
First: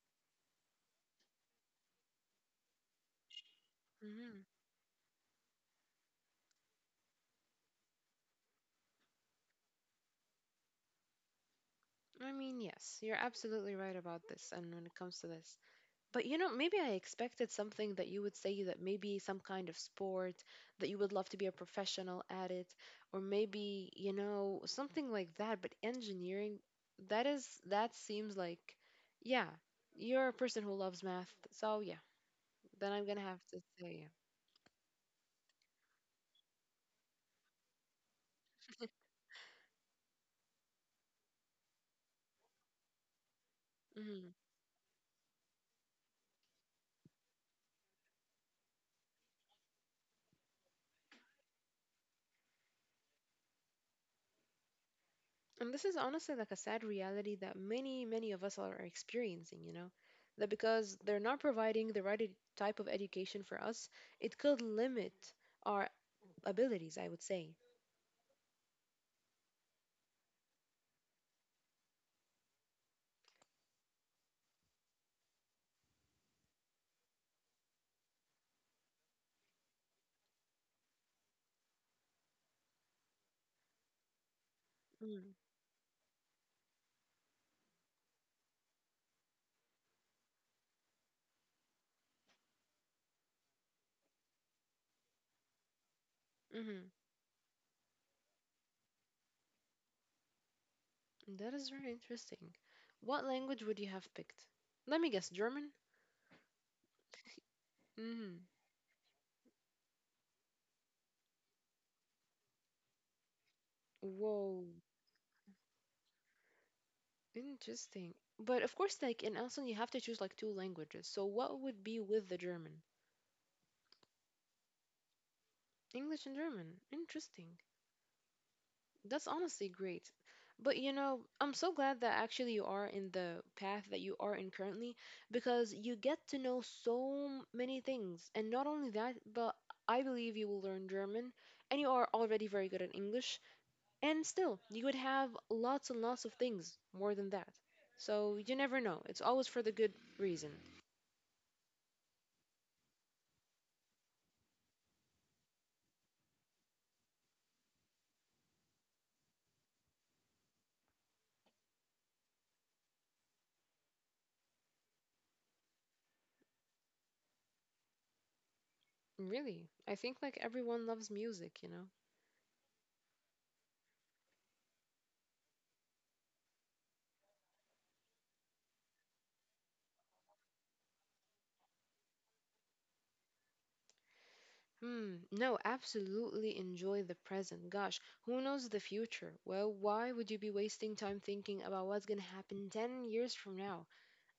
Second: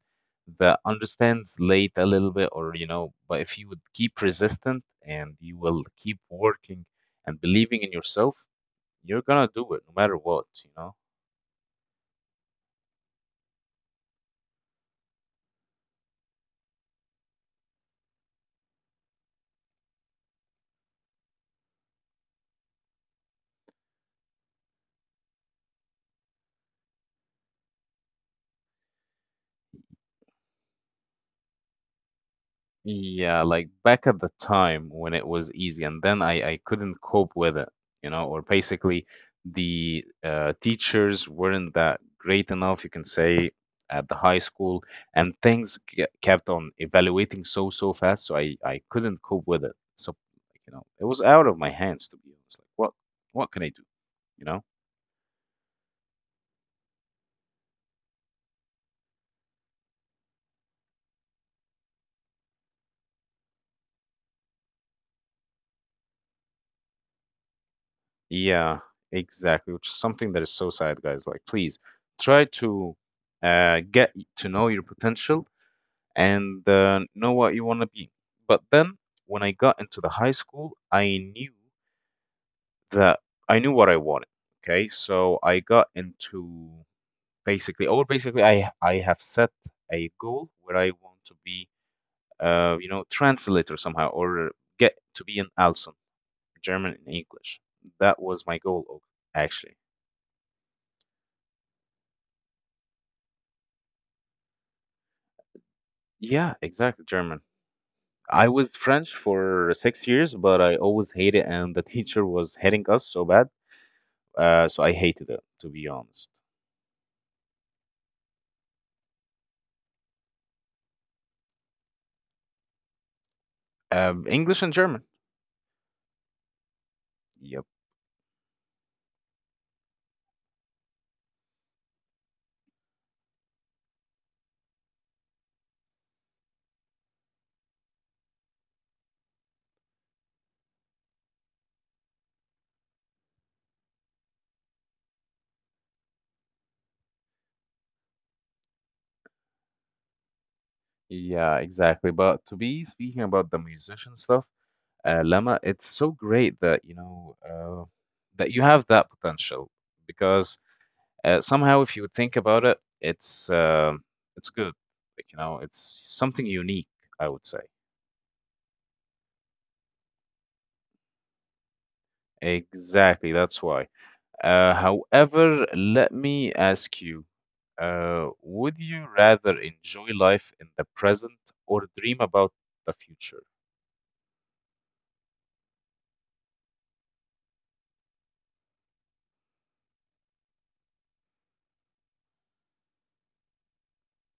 Speaker 1: that understands late a little bit, or you know, but if you would keep
Speaker 2: Hmm.
Speaker 1: resistant and you will keep working and believing in yourself, you're gonna do it no matter what, you know.
Speaker 2: I mean, yes, you're absolutely right about this. And when it comes to this, but maybe I expected something that you would say, that maybe some kind of sport that you would love to be a professional at it, or maybe, something like that. But engineering, that is, that seems like, yeah, you're a person who loves math. So yeah, then I'm gonna
Speaker 1: Yeah,
Speaker 2: have to
Speaker 1: like back
Speaker 2: say,
Speaker 1: at the time when it was easy, and then I couldn't cope with it, you know, or basically the teachers weren't that great enough, you can say, at the
Speaker 2: hmm.
Speaker 1: high school, and things kept on evaluating so, so fast, so I couldn't cope with it. So, you know, it was out of my hands, to be honest. Like, what can I do, you know?
Speaker 2: And this is honestly like a sad reality that many, many of us are experiencing, that because they're not providing the right ed- type of education for us, it could limit our abilities, I would say.
Speaker 1: Yeah, exactly, which is something that is so sad, guys. Like, please try to get to know your potential and know what you want to be. But then when I got into the high school, I knew that I knew what I wanted. Okay,
Speaker 2: Mm,
Speaker 1: so I got into basically, or basically, I have set a goal where I want to be, you know, translator somehow, or get to be an Alson,
Speaker 2: mhm.
Speaker 1: German and English. That was my goal, actually.
Speaker 2: That is very interesting. What language would you have picked? Let me guess, German?
Speaker 1: Yeah, exactly, German. I
Speaker 2: Mm.
Speaker 1: was French for 6 years, but I always hated, and the teacher was hating us so bad.
Speaker 2: Whoa,
Speaker 1: So I hated it, to be honest.
Speaker 2: interesting. But of course, like in Elson, you have to choose like two languages. So what would be with the German?
Speaker 1: English and German.
Speaker 2: English and German. Interesting.
Speaker 1: Yep.
Speaker 2: That's honestly great. But I'm so glad that actually you are in the path that you are in currently because you get to know so m- many things. And not only that, but I believe you will learn German and you are already very good at English. And still, you would have lots and lots of things more than that. So you never know. It's always for the good reason.
Speaker 1: Yeah, exactly. But to be speaking about the musician stuff, Lama, it's so great that you know that you have that potential because somehow, if you think about it, it's good. Like it's something unique. I would say.
Speaker 2: Really, I think like everyone loves music, you know?
Speaker 1: Exactly. That's why. However, let me ask you. Would you rather enjoy life in the present or dream about the future?
Speaker 2: Mm, no, absolutely enjoy the present. Gosh, who knows the future? Well, why would you be wasting time thinking about what's going to happen 10 years from now?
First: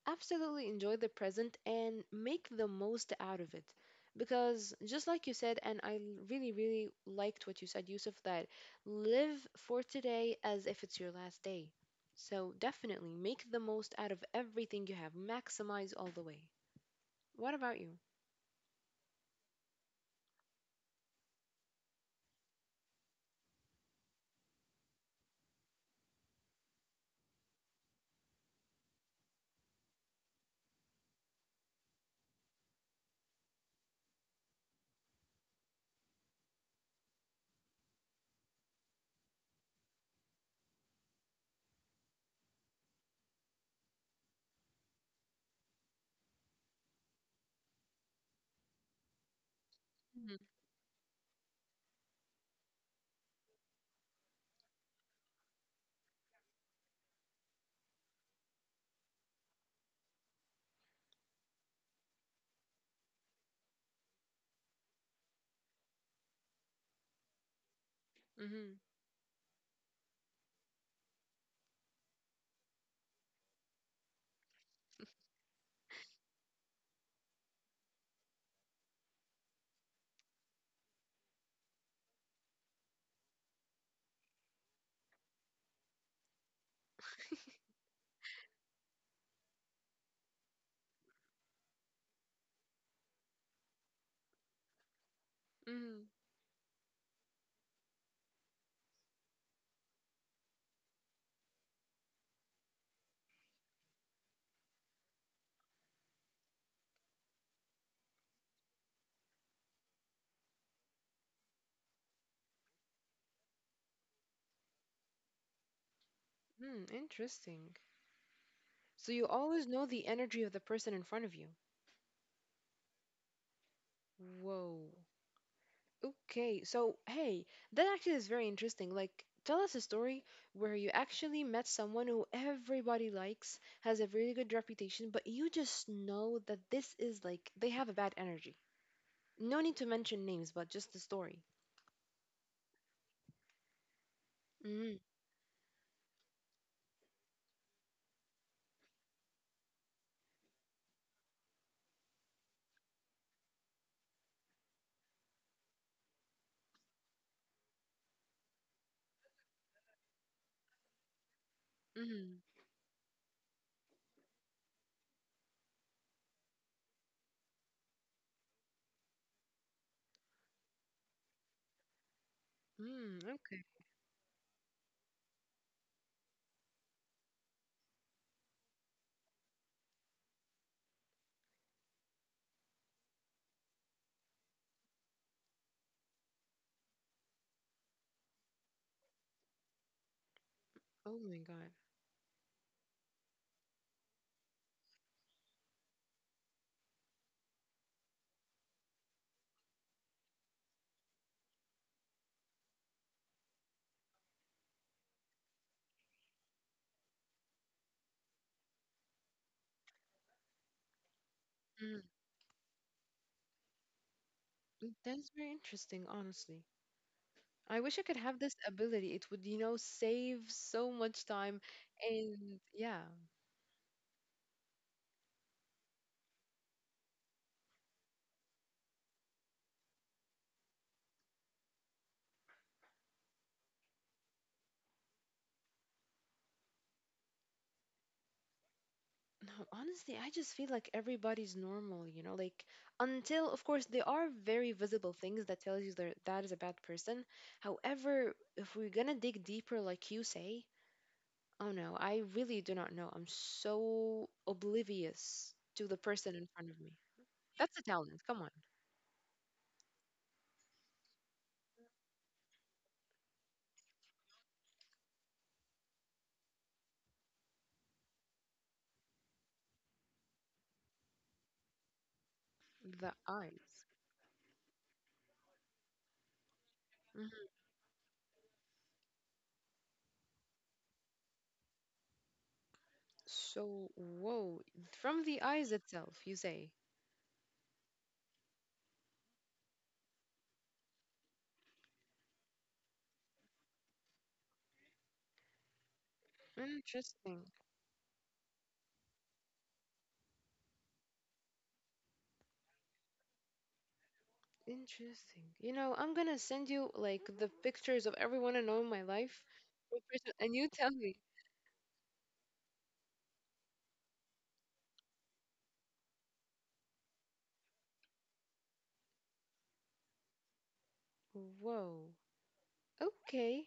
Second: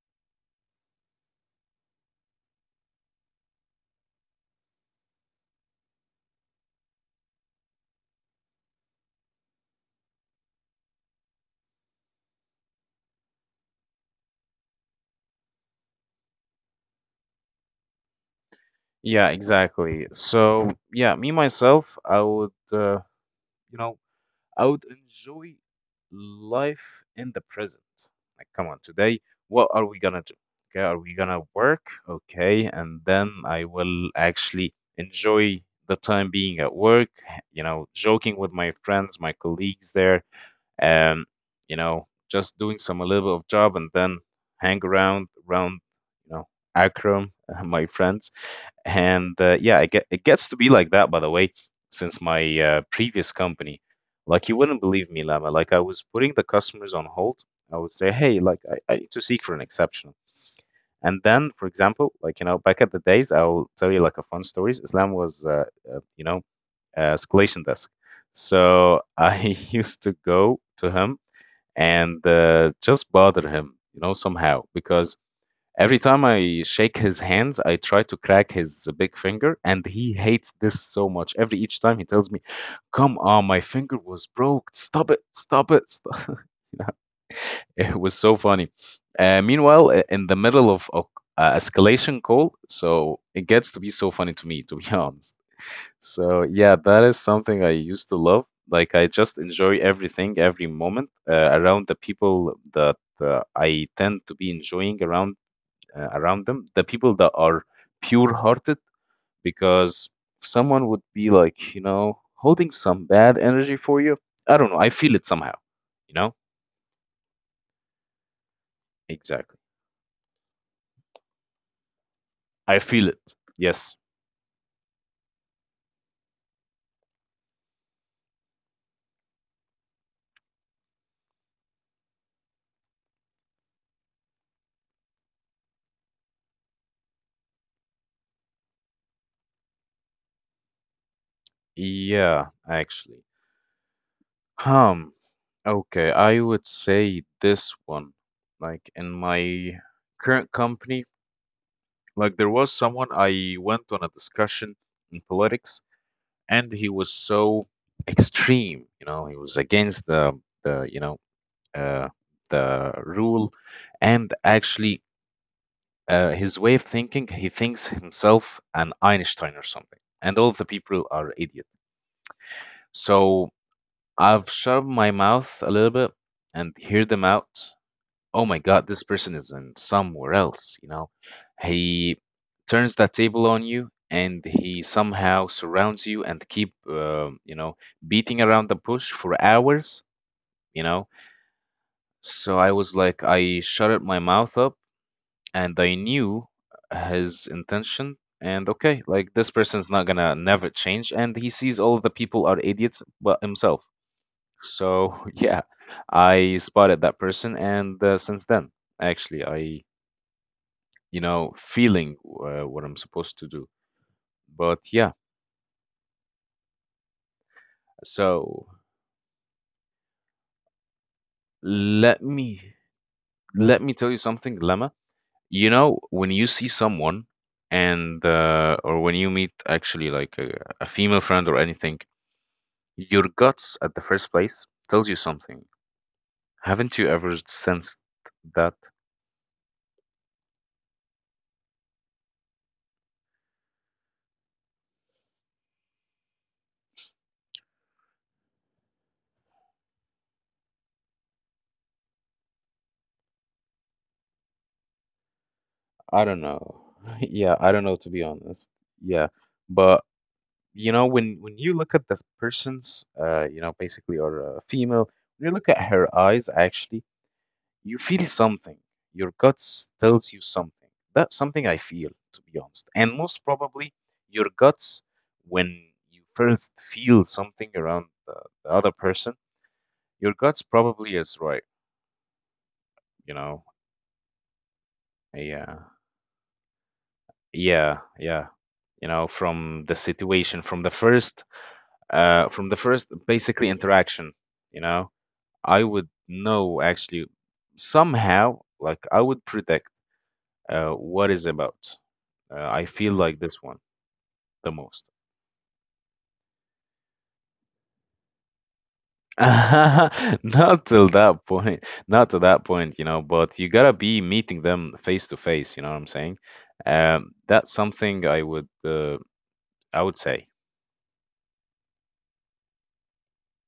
Speaker 2: Absolutely enjoy the present and make the most out of it. Because just like you said, and really, really liked what you said, Yusuf, that live for today as if it's your last day. So definitely make the most out of everything you have. Maximize all the way. What about you?
Speaker 1: Yeah, exactly. So, yeah, me myself, you know, I would enjoy life in the present. Like, come on, today, what are we gonna do? Okay, are we gonna work? Okay, and then I will actually enjoy the time being at work, joking with my friends, my colleagues there, um, just doing some a little bit of job and then hang around you know Akram, my friends, and yeah, it, get, it
Speaker 2: Mm-hmm.
Speaker 1: gets to be like that, by the way, since my previous company. Like, you wouldn't believe me, Lama. Like, I was putting the customers on hold. I would say, hey, like, I need to seek for an exception. And then, for example, like, back at the days, I'll tell you like a fun stories. Islam was, uh, you know, escalation desk. So I used to go to him and just bother him, somehow because every time I shake his hands, I try to crack his big finger, and he hates this so much. Every each time he tells me, "Come on, my finger was broke. Stop it! Stop it!" Stop. It was so funny. Meanwhile, in the middle of a escalation call, so it gets to be so funny to me, to be honest.
Speaker 2: Mm-hmm.
Speaker 1: So yeah, that is something I used to love. Like, I just enjoy everything, every moment around the people that I tend to be enjoying around the people that are pure hearted, because if someone would be like holding some bad energy for you, I don't know, I feel it somehow you know
Speaker 2: Hmm, interesting. So you
Speaker 1: exactly.
Speaker 2: always know the energy of the person in front of you.
Speaker 1: I feel it, yes.
Speaker 2: Whoa. Okay, so hey, that actually is very interesting. Like, tell us a story where you actually met someone who everybody likes, has a really good reputation, but you just know that this is like they have a bad energy. No need to mention names, but just the story.
Speaker 1: Yeah, actually,
Speaker 2: Mm,
Speaker 1: um okay, I would say this one. Like, in my current company, like, there was someone I went on a discussion in politics, and he was so extreme, you know, he was against the you know uh,
Speaker 2: mm,
Speaker 1: the rule. And actually, his way of thinking, he thinks himself an Einstein or something. And all of the people are idiot. So
Speaker 2: okay.
Speaker 1: I've shoved my mouth a little bit and heard them out. Oh my God, this person is in somewhere else. He turns that table on you, and he somehow surrounds you and keep, beating around the bush for hours, you know.
Speaker 2: Oh my God.
Speaker 1: So I was like, I shut my mouth up and I knew his intention. And okay, like, this person's not gonna never change, and he sees all of the people are idiots but himself. So yeah, I spotted that person, and since then, actually, I
Speaker 2: Mm,
Speaker 1: feeling what I'm supposed to do. But yeah,
Speaker 2: that's very interesting, honestly. I wish I could have this
Speaker 1: so
Speaker 2: ability. It would, you know, save so much time.
Speaker 1: let me
Speaker 2: And yeah,
Speaker 1: let me tell you something, Lemma. You know when you see someone and or when you meet actually like a female friend or anything. Your guts at the first place tells you something. Haven't you ever sensed that?
Speaker 2: no, honestly, I just feel like everybody's normal, you know, like until, of course, there are very visible things that tells you that that is a bad person. However, if we're gonna dig deeper, like you say, oh no, I really do not know. I'm so oblivious to the
Speaker 1: I don't
Speaker 2: person in
Speaker 1: know.
Speaker 2: front of me.
Speaker 1: Yeah, I don't
Speaker 2: That's a
Speaker 1: know, to be
Speaker 2: talent. Come on.
Speaker 1: honest. Yeah, but you know, when you look at this person's, basically, or a female, when you look at her eyes, actually, you feel something. Your guts tells you something. That's something I feel, to be honest, and
Speaker 2: The
Speaker 1: most
Speaker 2: eyes.
Speaker 1: probably your guts, when you first feel
Speaker 2: Mhm.
Speaker 1: something around the other person, your guts probably is right. you know
Speaker 2: So, whoa, from the
Speaker 1: yeah,
Speaker 2: eyes itself, you say.
Speaker 1: yeah, yeah, from the situation, from the first basically interaction, you know I would know, actually.
Speaker 2: Interesting.
Speaker 1: Somehow, like, I would predict what is about. I feel like this one the most.
Speaker 2: Interesting. You know, I'm gonna send you like the pictures of everyone I know in my life, and you
Speaker 1: not
Speaker 2: tell
Speaker 1: till
Speaker 2: me.
Speaker 1: that point not to that point But you gotta be meeting them face to face, you know what I'm saying. That's something I would say.
Speaker 2: Whoa. Okay.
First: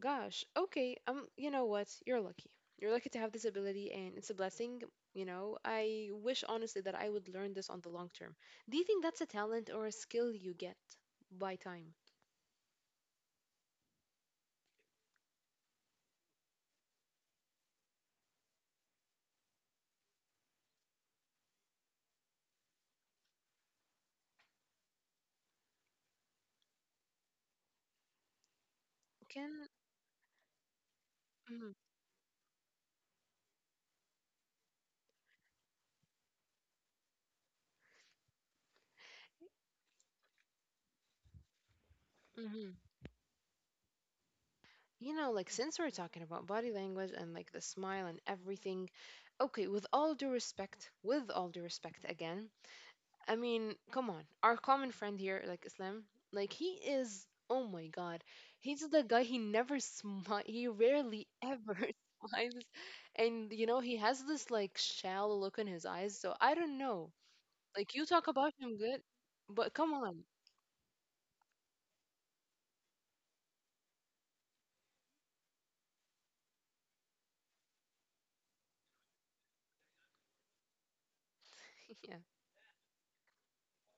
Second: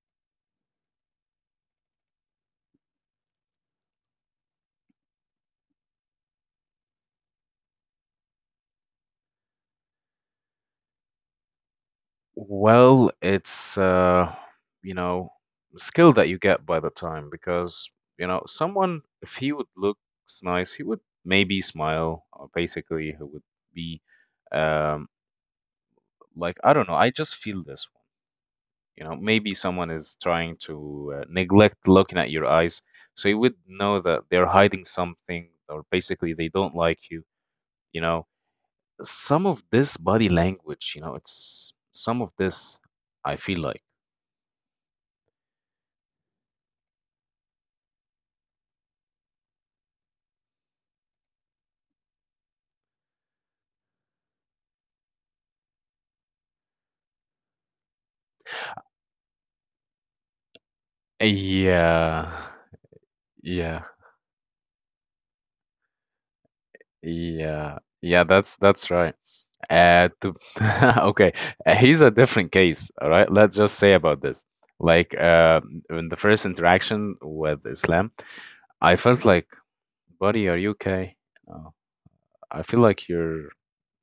Speaker 2: Gosh. Okay. You know what? You're lucky. You're lucky to have this ability, and it's a blessing. You know, I wish honestly that I would learn this on the long term. Do you think that's a talent or a skill you get by time?
Speaker 1: Well, it's you know, skill that you get by the time, because, someone if he would looks nice, he would maybe smile or basically he would be um like, I don't know, I just feel this one. You know, maybe
Speaker 2: Can.
Speaker 1: someone is trying to neglect looking at your eyes, so you would know that they're hiding something or basically they don't like you know. Some of this body language, it's some of this
Speaker 2: Mm-hmm.
Speaker 1: I feel like.
Speaker 2: You know, like since we're talking about body language and like the smile and everything, okay, with all due respect, with all due respect again, I mean, come on, our common friend here, like Islam, like he is, oh my God, he's the guy, he never smile, he rarely ever
Speaker 1: Yeah,
Speaker 2: smiles. And, you
Speaker 1: yeah,
Speaker 2: know, he has this like shallow look in his eyes. So I don't know.
Speaker 1: yeah,
Speaker 2: Like you
Speaker 1: yeah.
Speaker 2: talk
Speaker 1: That's
Speaker 2: about him
Speaker 1: that's
Speaker 2: good,
Speaker 1: right.
Speaker 2: but come
Speaker 1: Uh,
Speaker 2: on.
Speaker 1: to, okay, he's a different case. All right, let's just say about this. Like, in the first interaction with Islam, I felt like, "Buddy, are you okay?"
Speaker 2: Yeah.
Speaker 1: I feel like you're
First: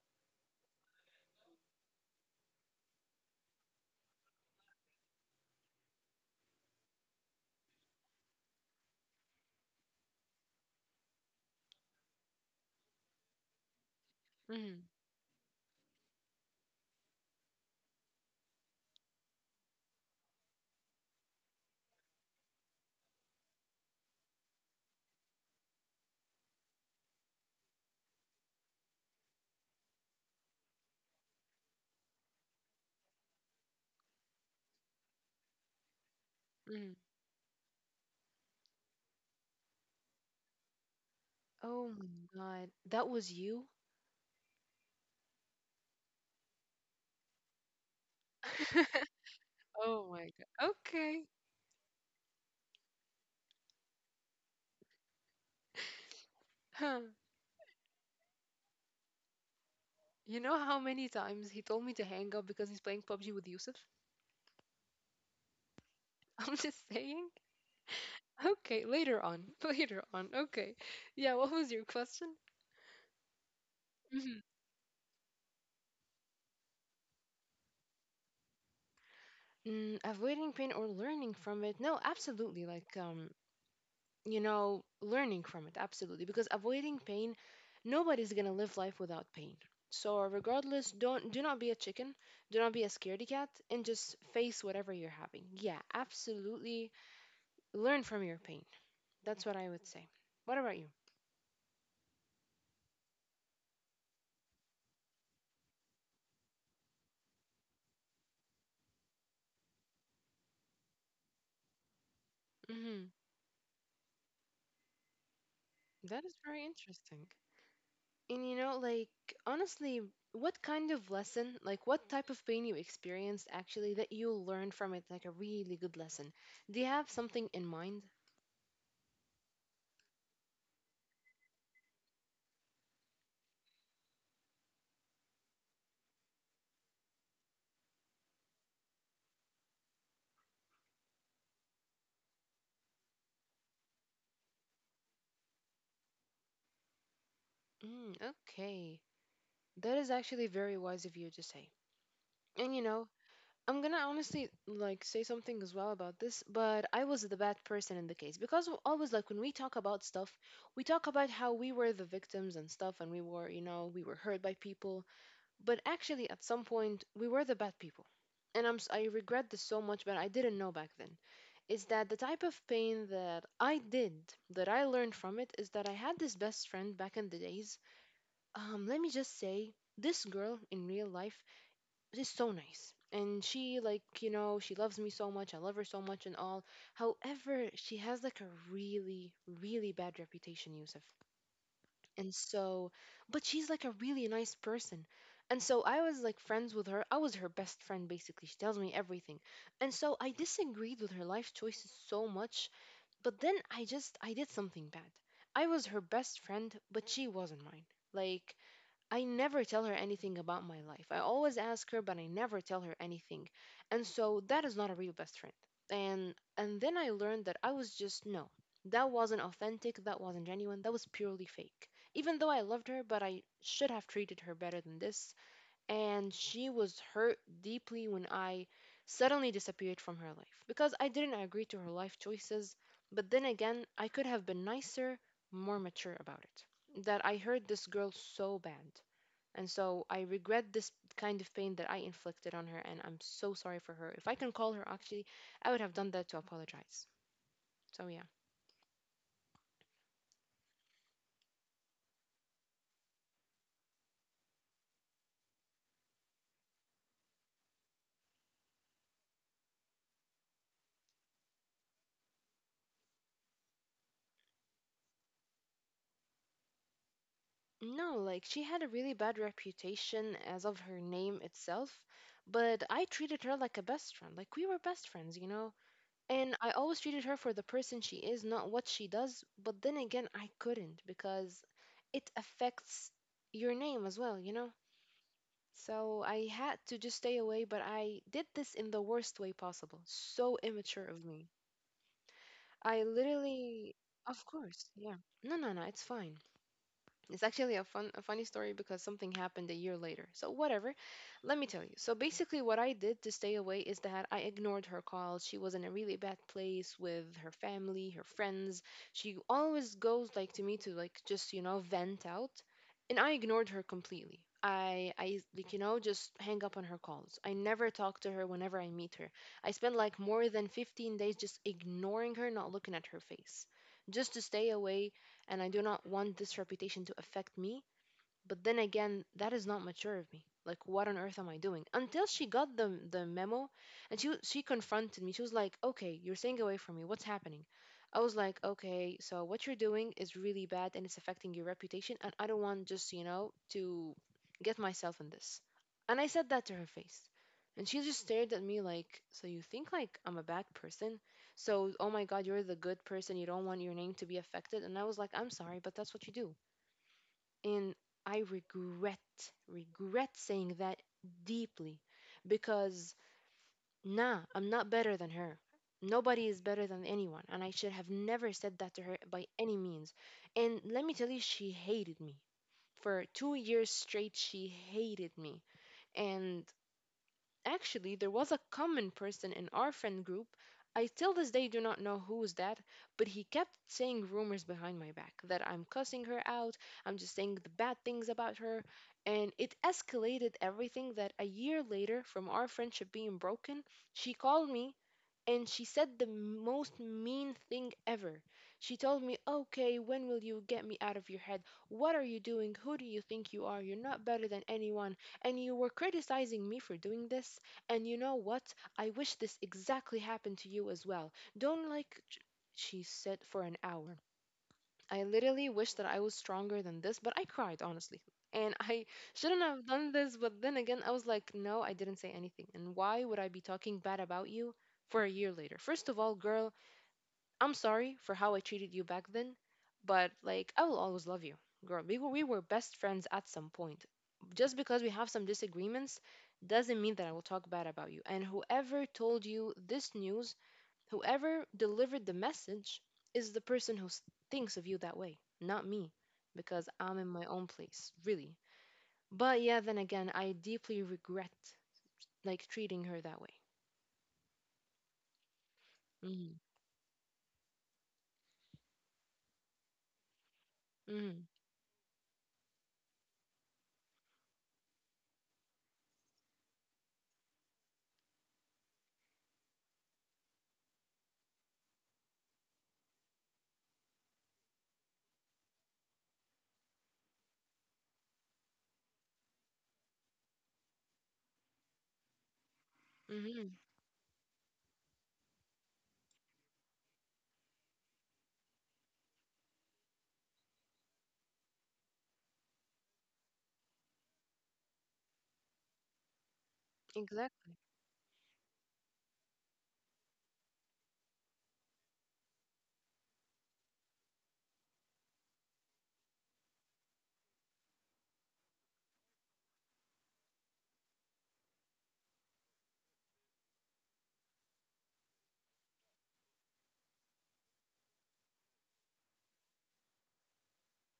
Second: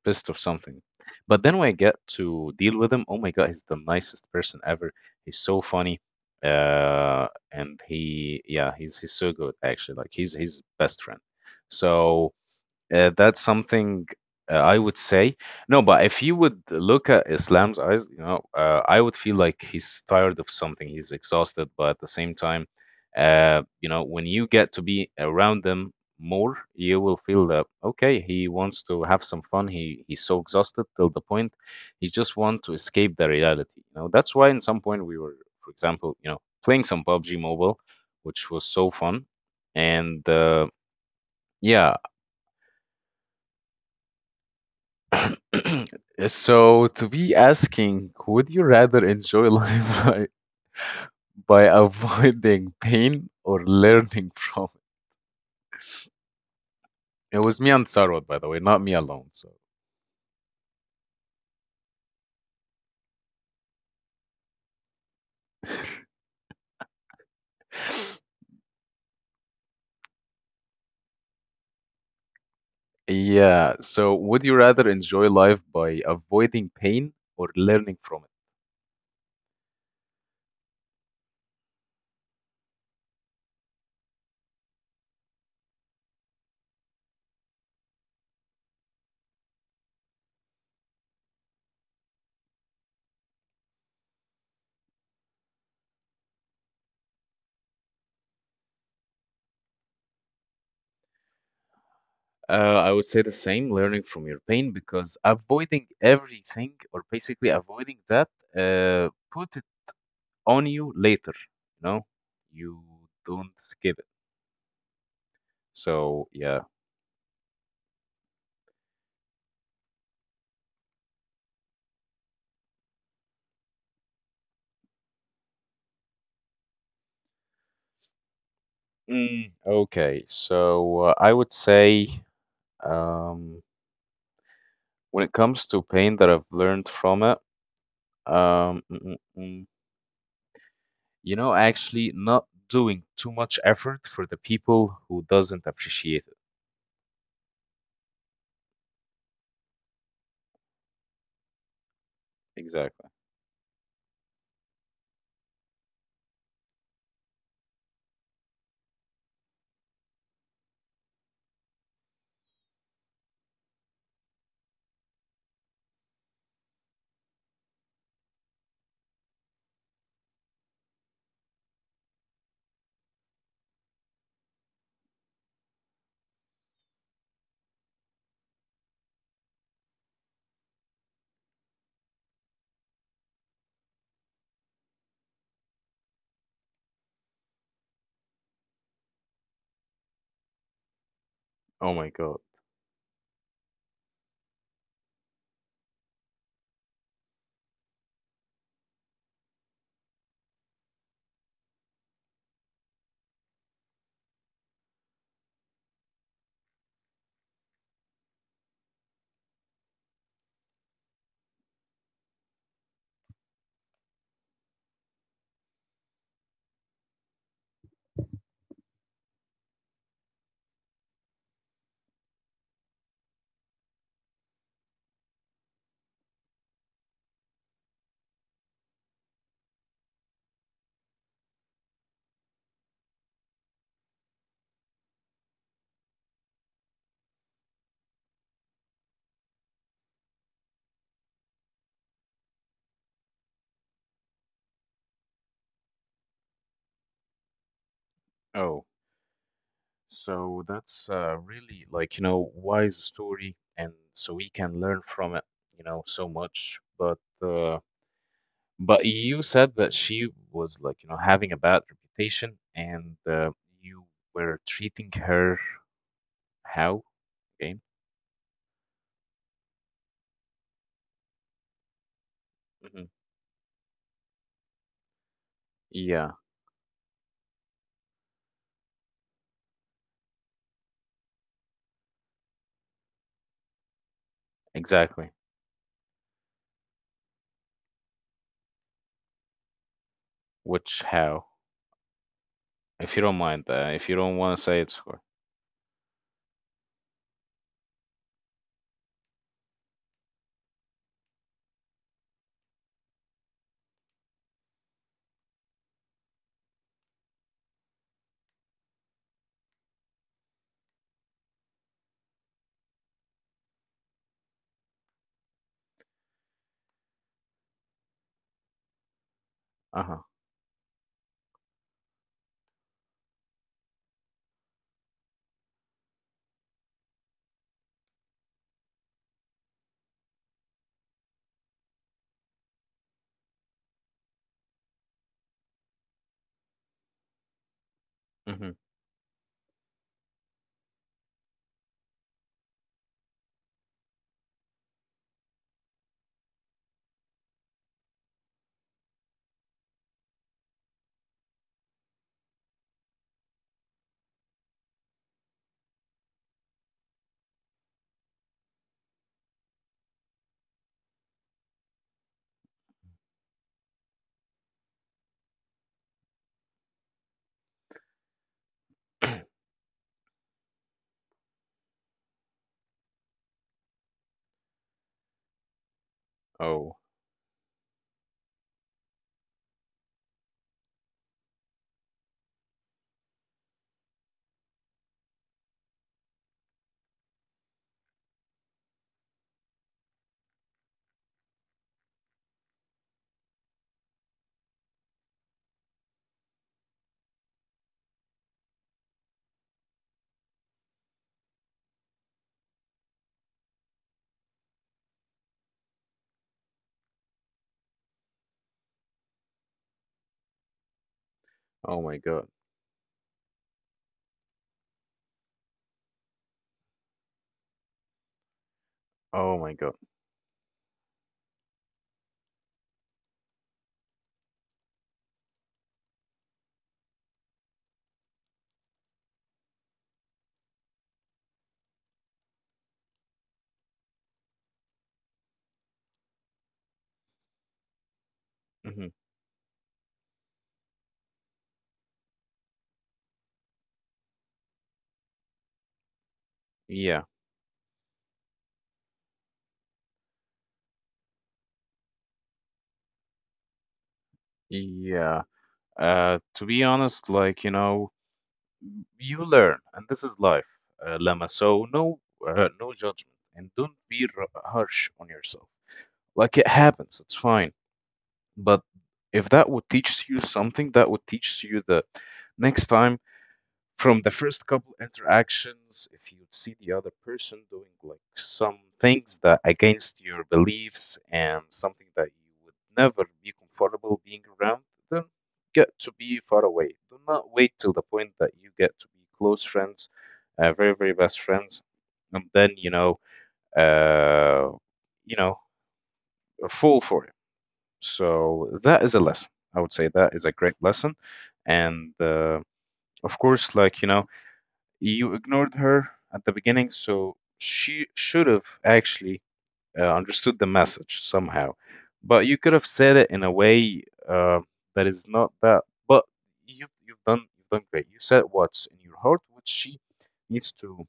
Speaker 1: pissed or something. But then when I get to deal with him, oh my God, he's the nicest person ever. He's so funny. And he, yeah, he's so good, actually. Like, he's his best friend. So that's something I
Speaker 2: Hmm.
Speaker 1: would say. No, but if you would look at Islam's eyes, I would feel like he's tired of something. He's exhausted, but at the same time, when you get to be around them more, you will feel that okay, he wants to have some fun. He's so exhausted till the point he just want to escape the reality. You know, that's why in some point we were, for example, playing
Speaker 2: Hmm.
Speaker 1: some PUBG Mobile, which was so fun, and.
Speaker 2: Oh
Speaker 1: Yeah,
Speaker 2: my God. That was you?
Speaker 1: so to be asking, would you rather enjoy life
Speaker 2: Oh
Speaker 1: by,
Speaker 2: my god. Okay.
Speaker 1: by avoiding pain or learning from
Speaker 2: Huh.
Speaker 1: it? It was me and Sarwat, by the way, not me alone. So
Speaker 2: You know how many times he told me to hang up because he's playing PUBG with Yusuf? I'm just saying. Okay, later on. Later on. Okay. Yeah, what was your question?
Speaker 1: yeah. So
Speaker 2: Mhm.
Speaker 1: would you rather enjoy life by avoiding pain or learning from it?
Speaker 2: Mm, avoiding pain or learning from it? No, absolutely. Like, you know, learning from it, absolutely. Because avoiding pain, nobody's gonna live life without pain. So regardless, don't do not be a chicken, do not be a scaredy cat, and just face whatever you're having. Yeah, absolutely. Learn from your pain. That's what I would say. What about you?
Speaker 1: I would say the same, learning from your pain, because avoiding everything or basically avoiding that, put it on you later. You know, you
Speaker 2: Hmm.
Speaker 1: don't give it.
Speaker 2: That
Speaker 1: So
Speaker 2: is very
Speaker 1: yeah.
Speaker 2: interesting. And you know, like, honestly, what kind of lesson, like, what type of pain you experienced actually that you learned from it, like a really good lesson? Do you have something in mind?
Speaker 1: Mm, okay, so I would say um, when it comes to pain that I've learned from it, um, mm, mm, mm, actually not doing too much effort for the people who doesn't appreciate it.
Speaker 2: Mm, okay. That is actually very wise of you to say. And you know,
Speaker 1: Exactly.
Speaker 2: I'm gonna honestly like say something as well about this, but I was the bad person in the case because always like when we talk about stuff, we talk about how we were the victims and stuff, and we were, you know, we were hurt by people, but actually at some point we were the bad people, and I regret this so much, but I didn't know back then. Is that the type of pain that I did that I learned from it is that I had this best friend back in the days. Let me just say. This girl in real life, just so nice. And she like, you know, she loves me so much. I love her so much and all. However, she has like a really, really bad reputation, Yusuf.
Speaker 1: Oh my
Speaker 2: And
Speaker 1: God.
Speaker 2: so, but she's like a really nice person. And so I was like friends with her. I was her best friend basically. She tells me everything. And so I disagreed with her life choices so much, but then I just I did something bad. I was her best friend, but she wasn't mine. Like I never tell her anything about my life. I always ask her, but I never tell her anything. And so that is not a real best friend. And then I learned that I was just no. That wasn't authentic, that wasn't genuine, that was purely fake. Even though I loved her, but I should have treated her better than this. And she was hurt deeply when I suddenly disappeared from her life because I didn't agree to her life choices, but then again, I could have been nicer, more mature about it that I hurt this girl so bad. And so I regret this kind of pain that I inflicted on her, and I'm so sorry for her. If I can call her, actually, I would have done that to apologize. So, yeah.
Speaker 1: Oh, so that's really, like, wise story, and so we can learn from it, so much. But you said that she was like, having a bad reputation, and you were treating her how again?
Speaker 2: No, like, she had a really bad reputation as of her name itself, but I
Speaker 1: Hmm.
Speaker 2: treated her like a best friend. Like, we were best friends, you know?
Speaker 1: Yeah,
Speaker 2: And I always treated her for the person she is, not what she does. But then again, I couldn't because it affects your name as well, you know?
Speaker 1: exactly.
Speaker 2: So I had to just stay away, but I did this in the worst way possible. So
Speaker 1: Which
Speaker 2: immature of
Speaker 1: how?
Speaker 2: me. I
Speaker 1: If you don't mind,
Speaker 2: literally,
Speaker 1: if you don't
Speaker 2: of
Speaker 1: want to say
Speaker 2: course,
Speaker 1: it's
Speaker 2: yeah.
Speaker 1: for.
Speaker 2: No, no, no, it's fine. It's actually a funny story because something happened a year later. So whatever, let me tell you. So basically what I did to stay away is that I ignored her calls. She was in a really bad place with her family, her friends. She always goes like to me to like just, you know, vent out, and I ignored her completely. I like you know just hang up on her calls. I never talk to her whenever I meet her. I spent like
Speaker 1: Uh-huh.
Speaker 2: more than 15 days just ignoring her, not looking at her face just to stay away and I do not want this reputation to affect me, but then again, that is not mature of me. Like, what on earth am I doing? Until she got the memo, and she confronted me. She was like, "Okay, you're staying away from me. What's happening?" I was like,
Speaker 1: Hmm.
Speaker 2: "Okay, so what you're doing is really bad, and it's affecting your reputation, and I don't want just you know to get myself in this." And I said that to her face, and she just stared at me like, "So you think like I'm a bad person? So oh my God, you're the good person. You don't want your name to be affected?" And I was like, "I'm sorry, but that's what you do." And I regret, regret saying that deeply because, nah, I'm not better than her. Nobody is better than anyone. And I should have never said that to her by any means. And let me tell you, she hated me. For 2 years straight, she hated me. And
Speaker 1: Oh,
Speaker 2: actually, there was a common person in our friend group. I till this day do not know who's that, but he kept saying rumors behind my back that I'm cussing her out, I'm just saying the bad things about her, and it escalated everything that a year later, from our friendship being broken, she called me and she said the most mean thing ever. She told me, Okay, when will you get me out of your head? What are you doing? Who do you think you are? You're not better than anyone. And you were criticizing me for doing this. And you know what? I wish this exactly happened to you as well. Don't
Speaker 1: oh my
Speaker 2: like.
Speaker 1: God.
Speaker 2: She said for an hour. I literally wish that I was stronger than this, but I cried, honestly. And I
Speaker 1: Oh
Speaker 2: shouldn't
Speaker 1: my
Speaker 2: have
Speaker 1: God.
Speaker 2: done this, but then again, I was like, no, I didn't say anything. And why would I be talking bad about you for a year later? First of all, girl, I'm sorry for how I treated you back then, but like, I will always love you, girl. We were best friends at some point. Just because we have some disagreements doesn't mean that I will talk bad about you. And whoever
Speaker 1: Hmm.
Speaker 2: told you this news, whoever delivered the message is the person who thinks of you that way, not me, because I'm
Speaker 1: Yeah,
Speaker 2: in my own place, really. But yeah, then again, I deeply regret like treating her that way.
Speaker 1: yeah.
Speaker 2: Mhm.
Speaker 1: To be honest, like, you learn, and this is life,
Speaker 2: Mhm.
Speaker 1: Lama. So no, no judgment, and don't be r harsh on yourself. Like, it happens, it's fine. But if that would teach you something, that would teach you the next time, from the first couple interactions, if you see the other person doing like some things that against your beliefs and something that you would never
Speaker 2: Mhm.
Speaker 1: be comfortable being around, then get to be far away. Do not wait till the point that you get to be close friends, very, very best friends, and then, uh, you know, fall for it.
Speaker 2: Exactly.
Speaker 1: So that is a lesson. I would say that is a great lesson. And of course, like, you ignored her at the beginning, so she should have actually understood the message somehow. But you could have said it in a way that is not that. But you've done great. You said what's in your heart, which she needs to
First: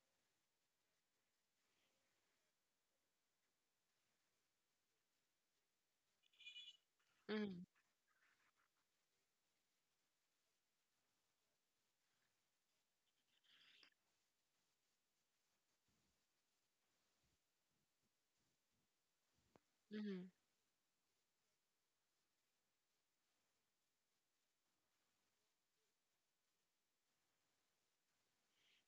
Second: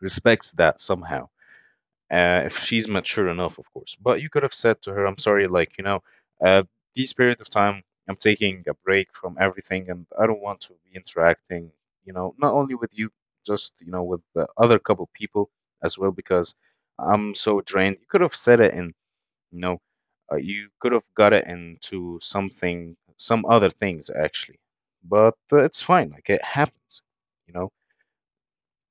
Speaker 1: respects that somehow, if she's mature enough, of course. But you could have said to her, I'm sorry, like, uh, this period of
Speaker 2: Mhm.
Speaker 1: time, I'm taking a break from everything and I don't want to be interacting, not only with you, just, with the other couple people as well, because I'm so drained. You could have said it in, you know,
Speaker 2: Mhm.
Speaker 1: you could have got it into something, some other things, actually. But it's fine. Like, it happens, you know,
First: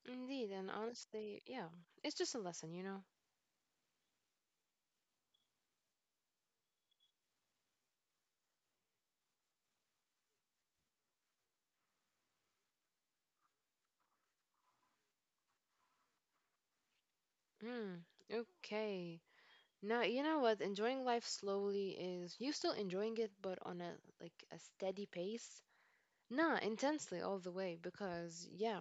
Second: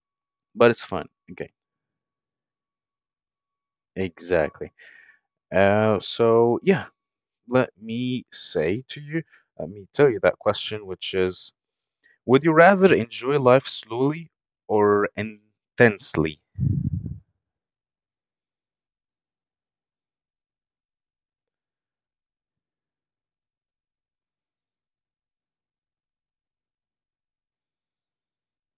Speaker 2: Indeed,
Speaker 1: but
Speaker 2: and
Speaker 1: it's fine.
Speaker 2: honestly,
Speaker 1: Okay.
Speaker 2: yeah, it's just a lesson, you know.
Speaker 1: Exactly. So yeah, let me say to you, let me tell you that question, which is, would you rather enjoy life slowly or intensely?
Speaker 2: Mm. Okay. Now, you know what? Enjoying life slowly is you still enjoying it, but on a like a steady pace. Nah, intensely all the way because yeah,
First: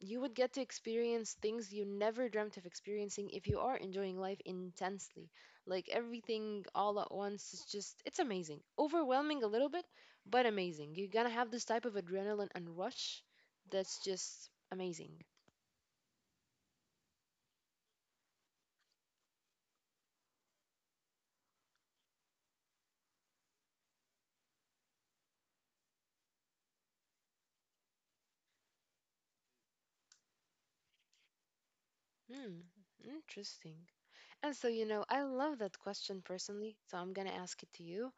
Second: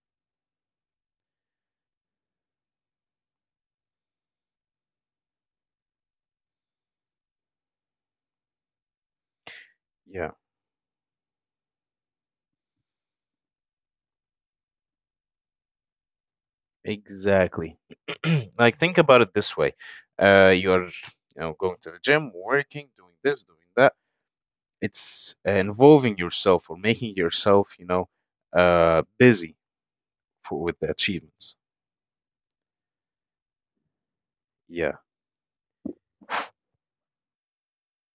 Speaker 2: you would get to experience things you never dreamt of experiencing if you are enjoying life intensely. Like everything all at once is just, it's amazing. Overwhelming a little bit,
Speaker 1: Yeah,
Speaker 2: but amazing. You're gonna have this type of adrenaline and rush that's just amazing.
Speaker 1: exactly. Like, think about it this way. You're, going to the gym, working, doing this, doing that. It's involving yourself or making yourself, you know, busy for, with the achievements.
Speaker 2: Hmm, interesting. And so, you
Speaker 1: Yeah.
Speaker 2: know, I love that question personally, so I'm gonna ask it to you.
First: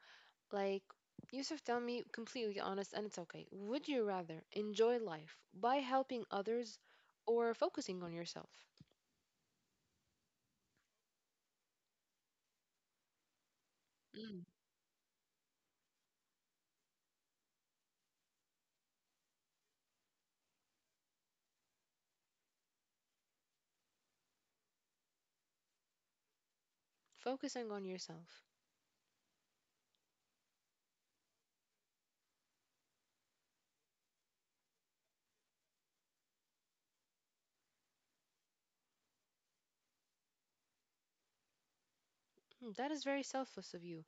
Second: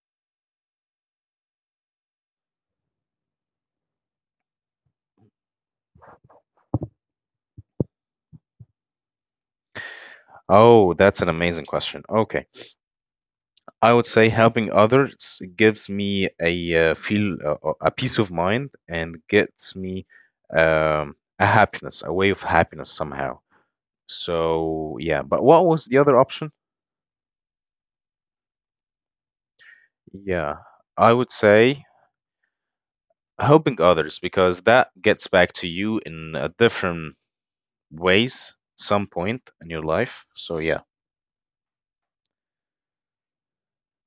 Speaker 2: Like, Yusuf, tell me completely honest, and it's okay. Would you rather enjoy life by helping others or focusing on yourself?
Speaker 1: Oh, that's an amazing question. Okay. I would say
Speaker 2: Mm,
Speaker 1: helping others gives me a feel a peace of mind and gets me um, a happiness, a way of happiness somehow. So, yeah, but what was the other option?
Speaker 2: focusing on yourself.
Speaker 1: Yeah, I would say helping others because that gets back to you in a different ways some point in your life, so yeah,
Speaker 2: Mm, that is very selfless of you.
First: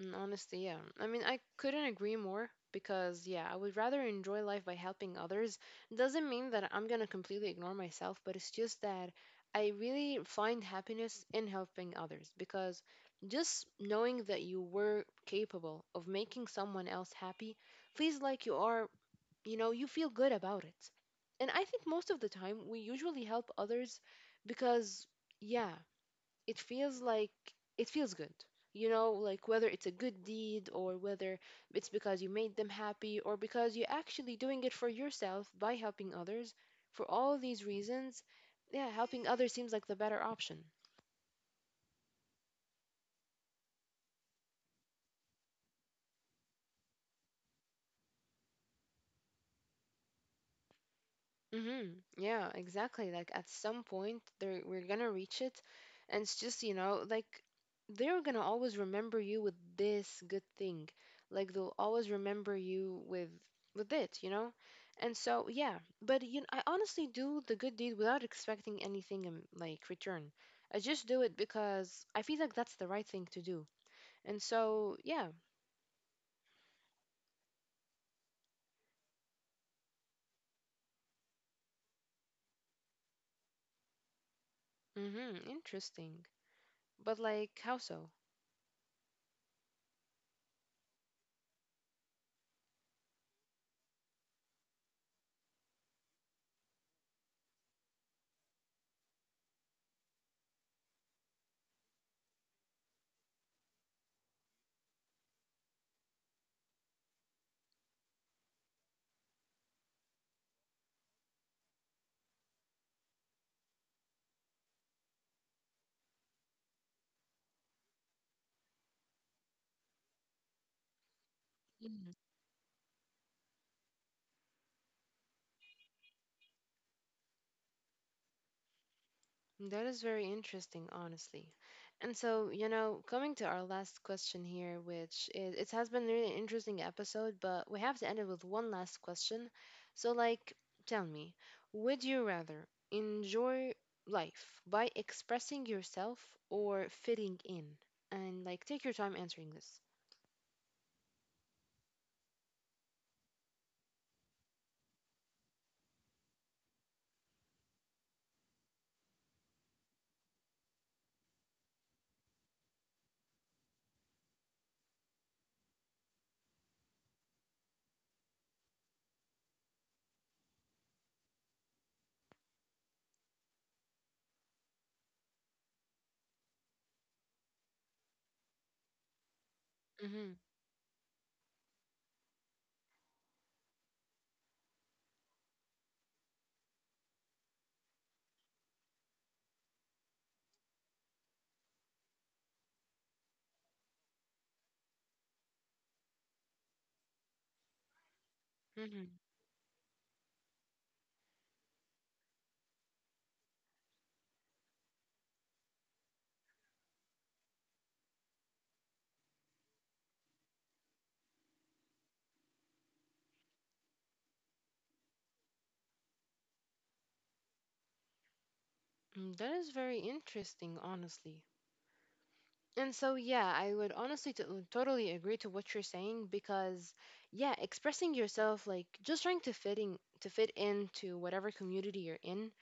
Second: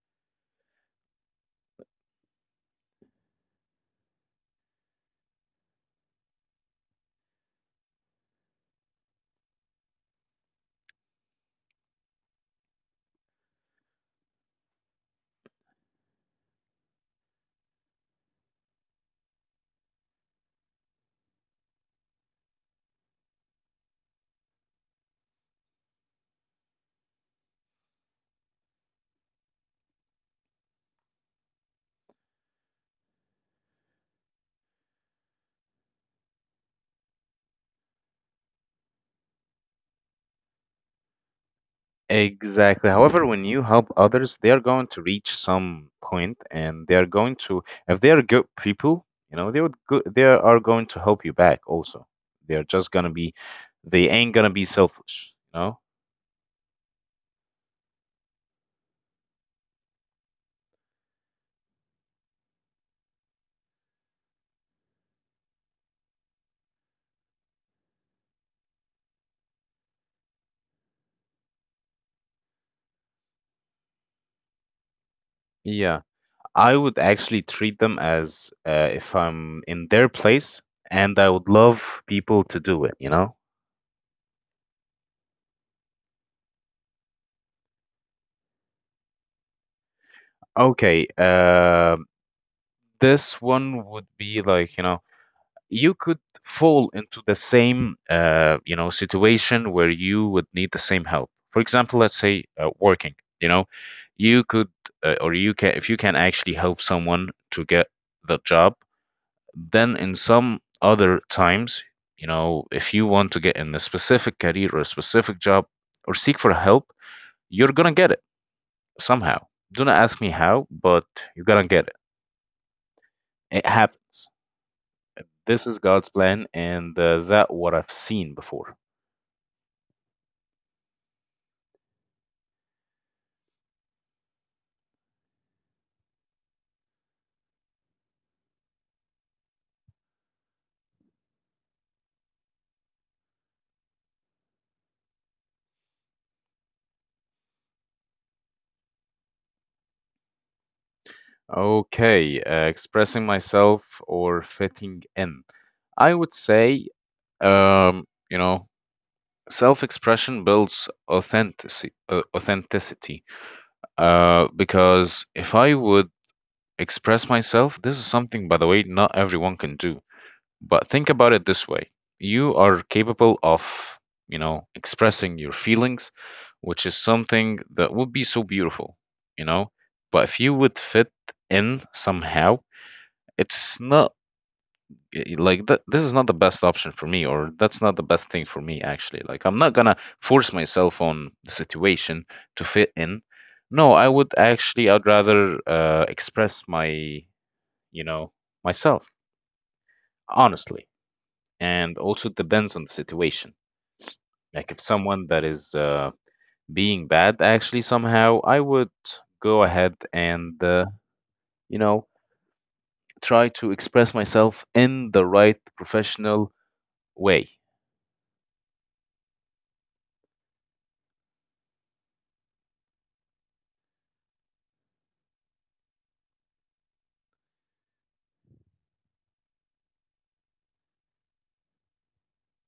Speaker 2: Mm, honestly, yeah. I mean, I couldn't agree more because, yeah, I would rather enjoy life by helping others. Doesn't mean that I'm gonna completely ignore myself, but it's just that I really find happiness in helping others because just knowing that you were capable of making someone else happy feels like you are, you know, you feel good about it. And I think most of the time we usually help others because yeah it feels like it feels good you know like whether it's a good deed or whether it's because you made them happy or because you're actually doing it for yourself by helping others for all these reasons yeah helping others seems like the better option.
Speaker 1: exactly. However, when you help others, they are going to reach some point, and they are going to, if they are good people, you know, they would go, they are going to help you back
Speaker 2: Mm-hmm.
Speaker 1: also.
Speaker 2: Yeah,
Speaker 1: They're just going
Speaker 2: exactly.
Speaker 1: to
Speaker 2: Like
Speaker 1: be,
Speaker 2: at some
Speaker 1: they
Speaker 2: point,
Speaker 1: ain't going to
Speaker 2: they're
Speaker 1: be
Speaker 2: we're gonna
Speaker 1: selfish,
Speaker 2: reach it,
Speaker 1: you know.
Speaker 2: and it's just, you know, like they're gonna always remember you with this good thing. Like they'll always remember you with it, you know? And so, yeah, but you know, I honestly do the good deed without expecting anything in like return. I just do it because I feel like that's the right thing to do. And so, yeah.
Speaker 1: Yeah, I would actually treat them as if I'm in their place, and I would love people to do it, you know.
Speaker 2: Mm-hmm. Interesting. But like, how so?
Speaker 1: Okay, this one would be like, you know, you could fall into the same, you know, situation where you would need the same help. For example, let's say working, you know, you could, or you can, if you can actually help someone to get the job, then in some other times, you know, if you want to get in a specific career or a specific job or seek for help, you're gonna get it somehow. Do not ask me how, but you're gonna get it. It happens. This is God's plan, and that what I've seen before.
Speaker 2: That is very interesting, honestly. And so, you know, coming to our last question here, which is it has been really interesting episode, but we have to end it with one last question. So, like, tell me, would you rather enjoy life by expressing yourself or fitting in? And like, take your time answering this.
Speaker 1: Okay, expressing myself or fitting in. I would say, you know, self-expression builds authenticity, authenticity. Because if I would express myself, this is something, by the way, not everyone can do. But think about it this way. You are capable of, you know, expressing your feelings, which is something that would be so beautiful, you know? But if
Speaker 2: Mm-hmm.
Speaker 1: you would fit in somehow, it's not like that, this is not the best option for me, or that's not the best thing for me actually. Like, I'm not gonna force myself on the situation to fit in. No, I would actually, I'd rather express my, you know, myself,
Speaker 2: Mm-hmm.
Speaker 1: honestly. And also it depends on the situation. Like if someone that is being bad, actually, somehow I would go ahead and you know, try to express myself in the right professional way.
Speaker 2: That is very interesting, honestly. And so, yeah, I would honestly totally agree to what you're saying because, yeah, expressing yourself, like just trying to fit in, to fit into whatever community you're in,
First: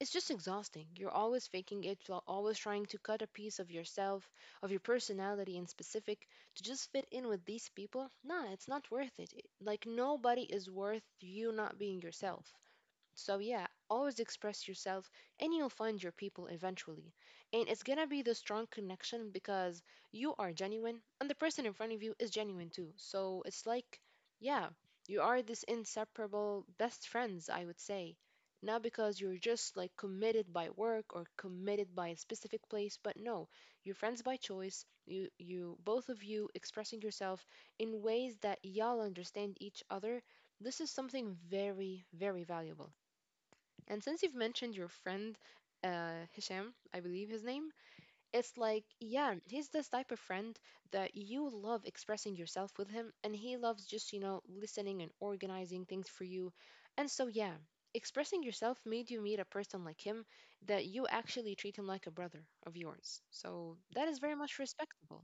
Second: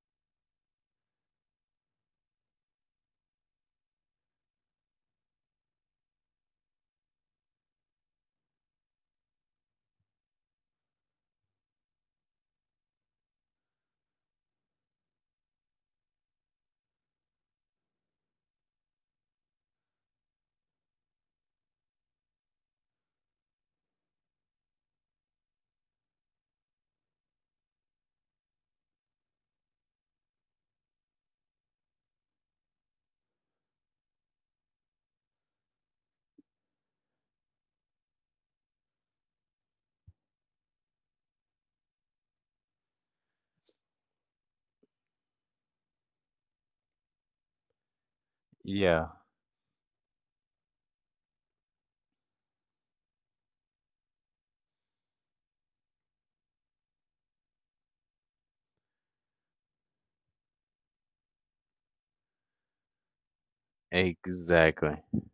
Speaker 2: it's just exhausting. You're always faking it, you're always trying to cut a piece of yourself, of your personality in specific, to just fit in with these people. Nah, it's not worth it. Like nobody is worth you not being yourself. So yeah, always express yourself and you'll find your people eventually. And it's gonna be the strong connection because you are genuine and the person in front of you is genuine too. So it's like, yeah, you are this inseparable best friends, I would say. Not because you're just like committed by work or committed by a specific place, but no, you're friends by choice. You both of you expressing yourself in ways that y'all understand each other. This is something very, very valuable. And since you've mentioned your friend, Hisham, I believe his name, it's like,
Speaker 1: Yeah,
Speaker 2: yeah, he's this type of friend that you love expressing yourself with him, and he loves just, you know, listening and organizing things for you. And so, yeah, expressing yourself made you meet a person like him that you actually treat him like a brother of yours. So that is very much
Speaker 1: exactly.
Speaker 2: respectable.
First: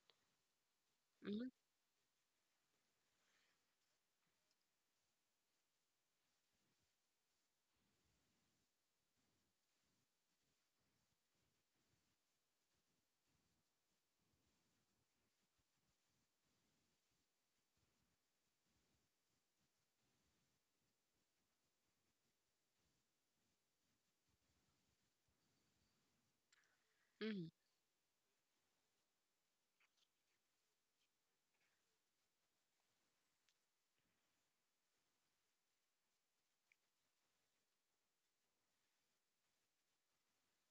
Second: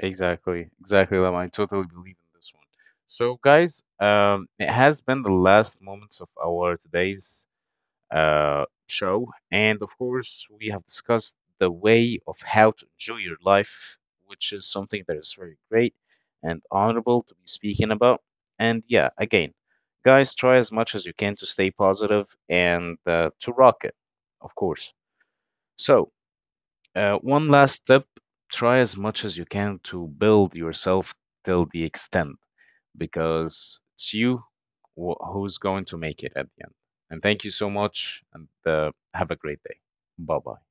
Speaker 1: Exactly. Exactly, Lemma. I
Speaker 2: Hmm.
Speaker 1: totally believe in this one. So, guys, it has been the last moments of our today's show. And of course, we have discussed the way of how to enjoy your life, which is something that is very great and honorable to be speaking about. And yeah, again, guys, try as much as you can to stay positive and to rock it, of course. So, one last tip, try as much as you can to build yourself till the extent, because it's you who's going to make it at the end. And thank you so much, and have a great day. Bye bye.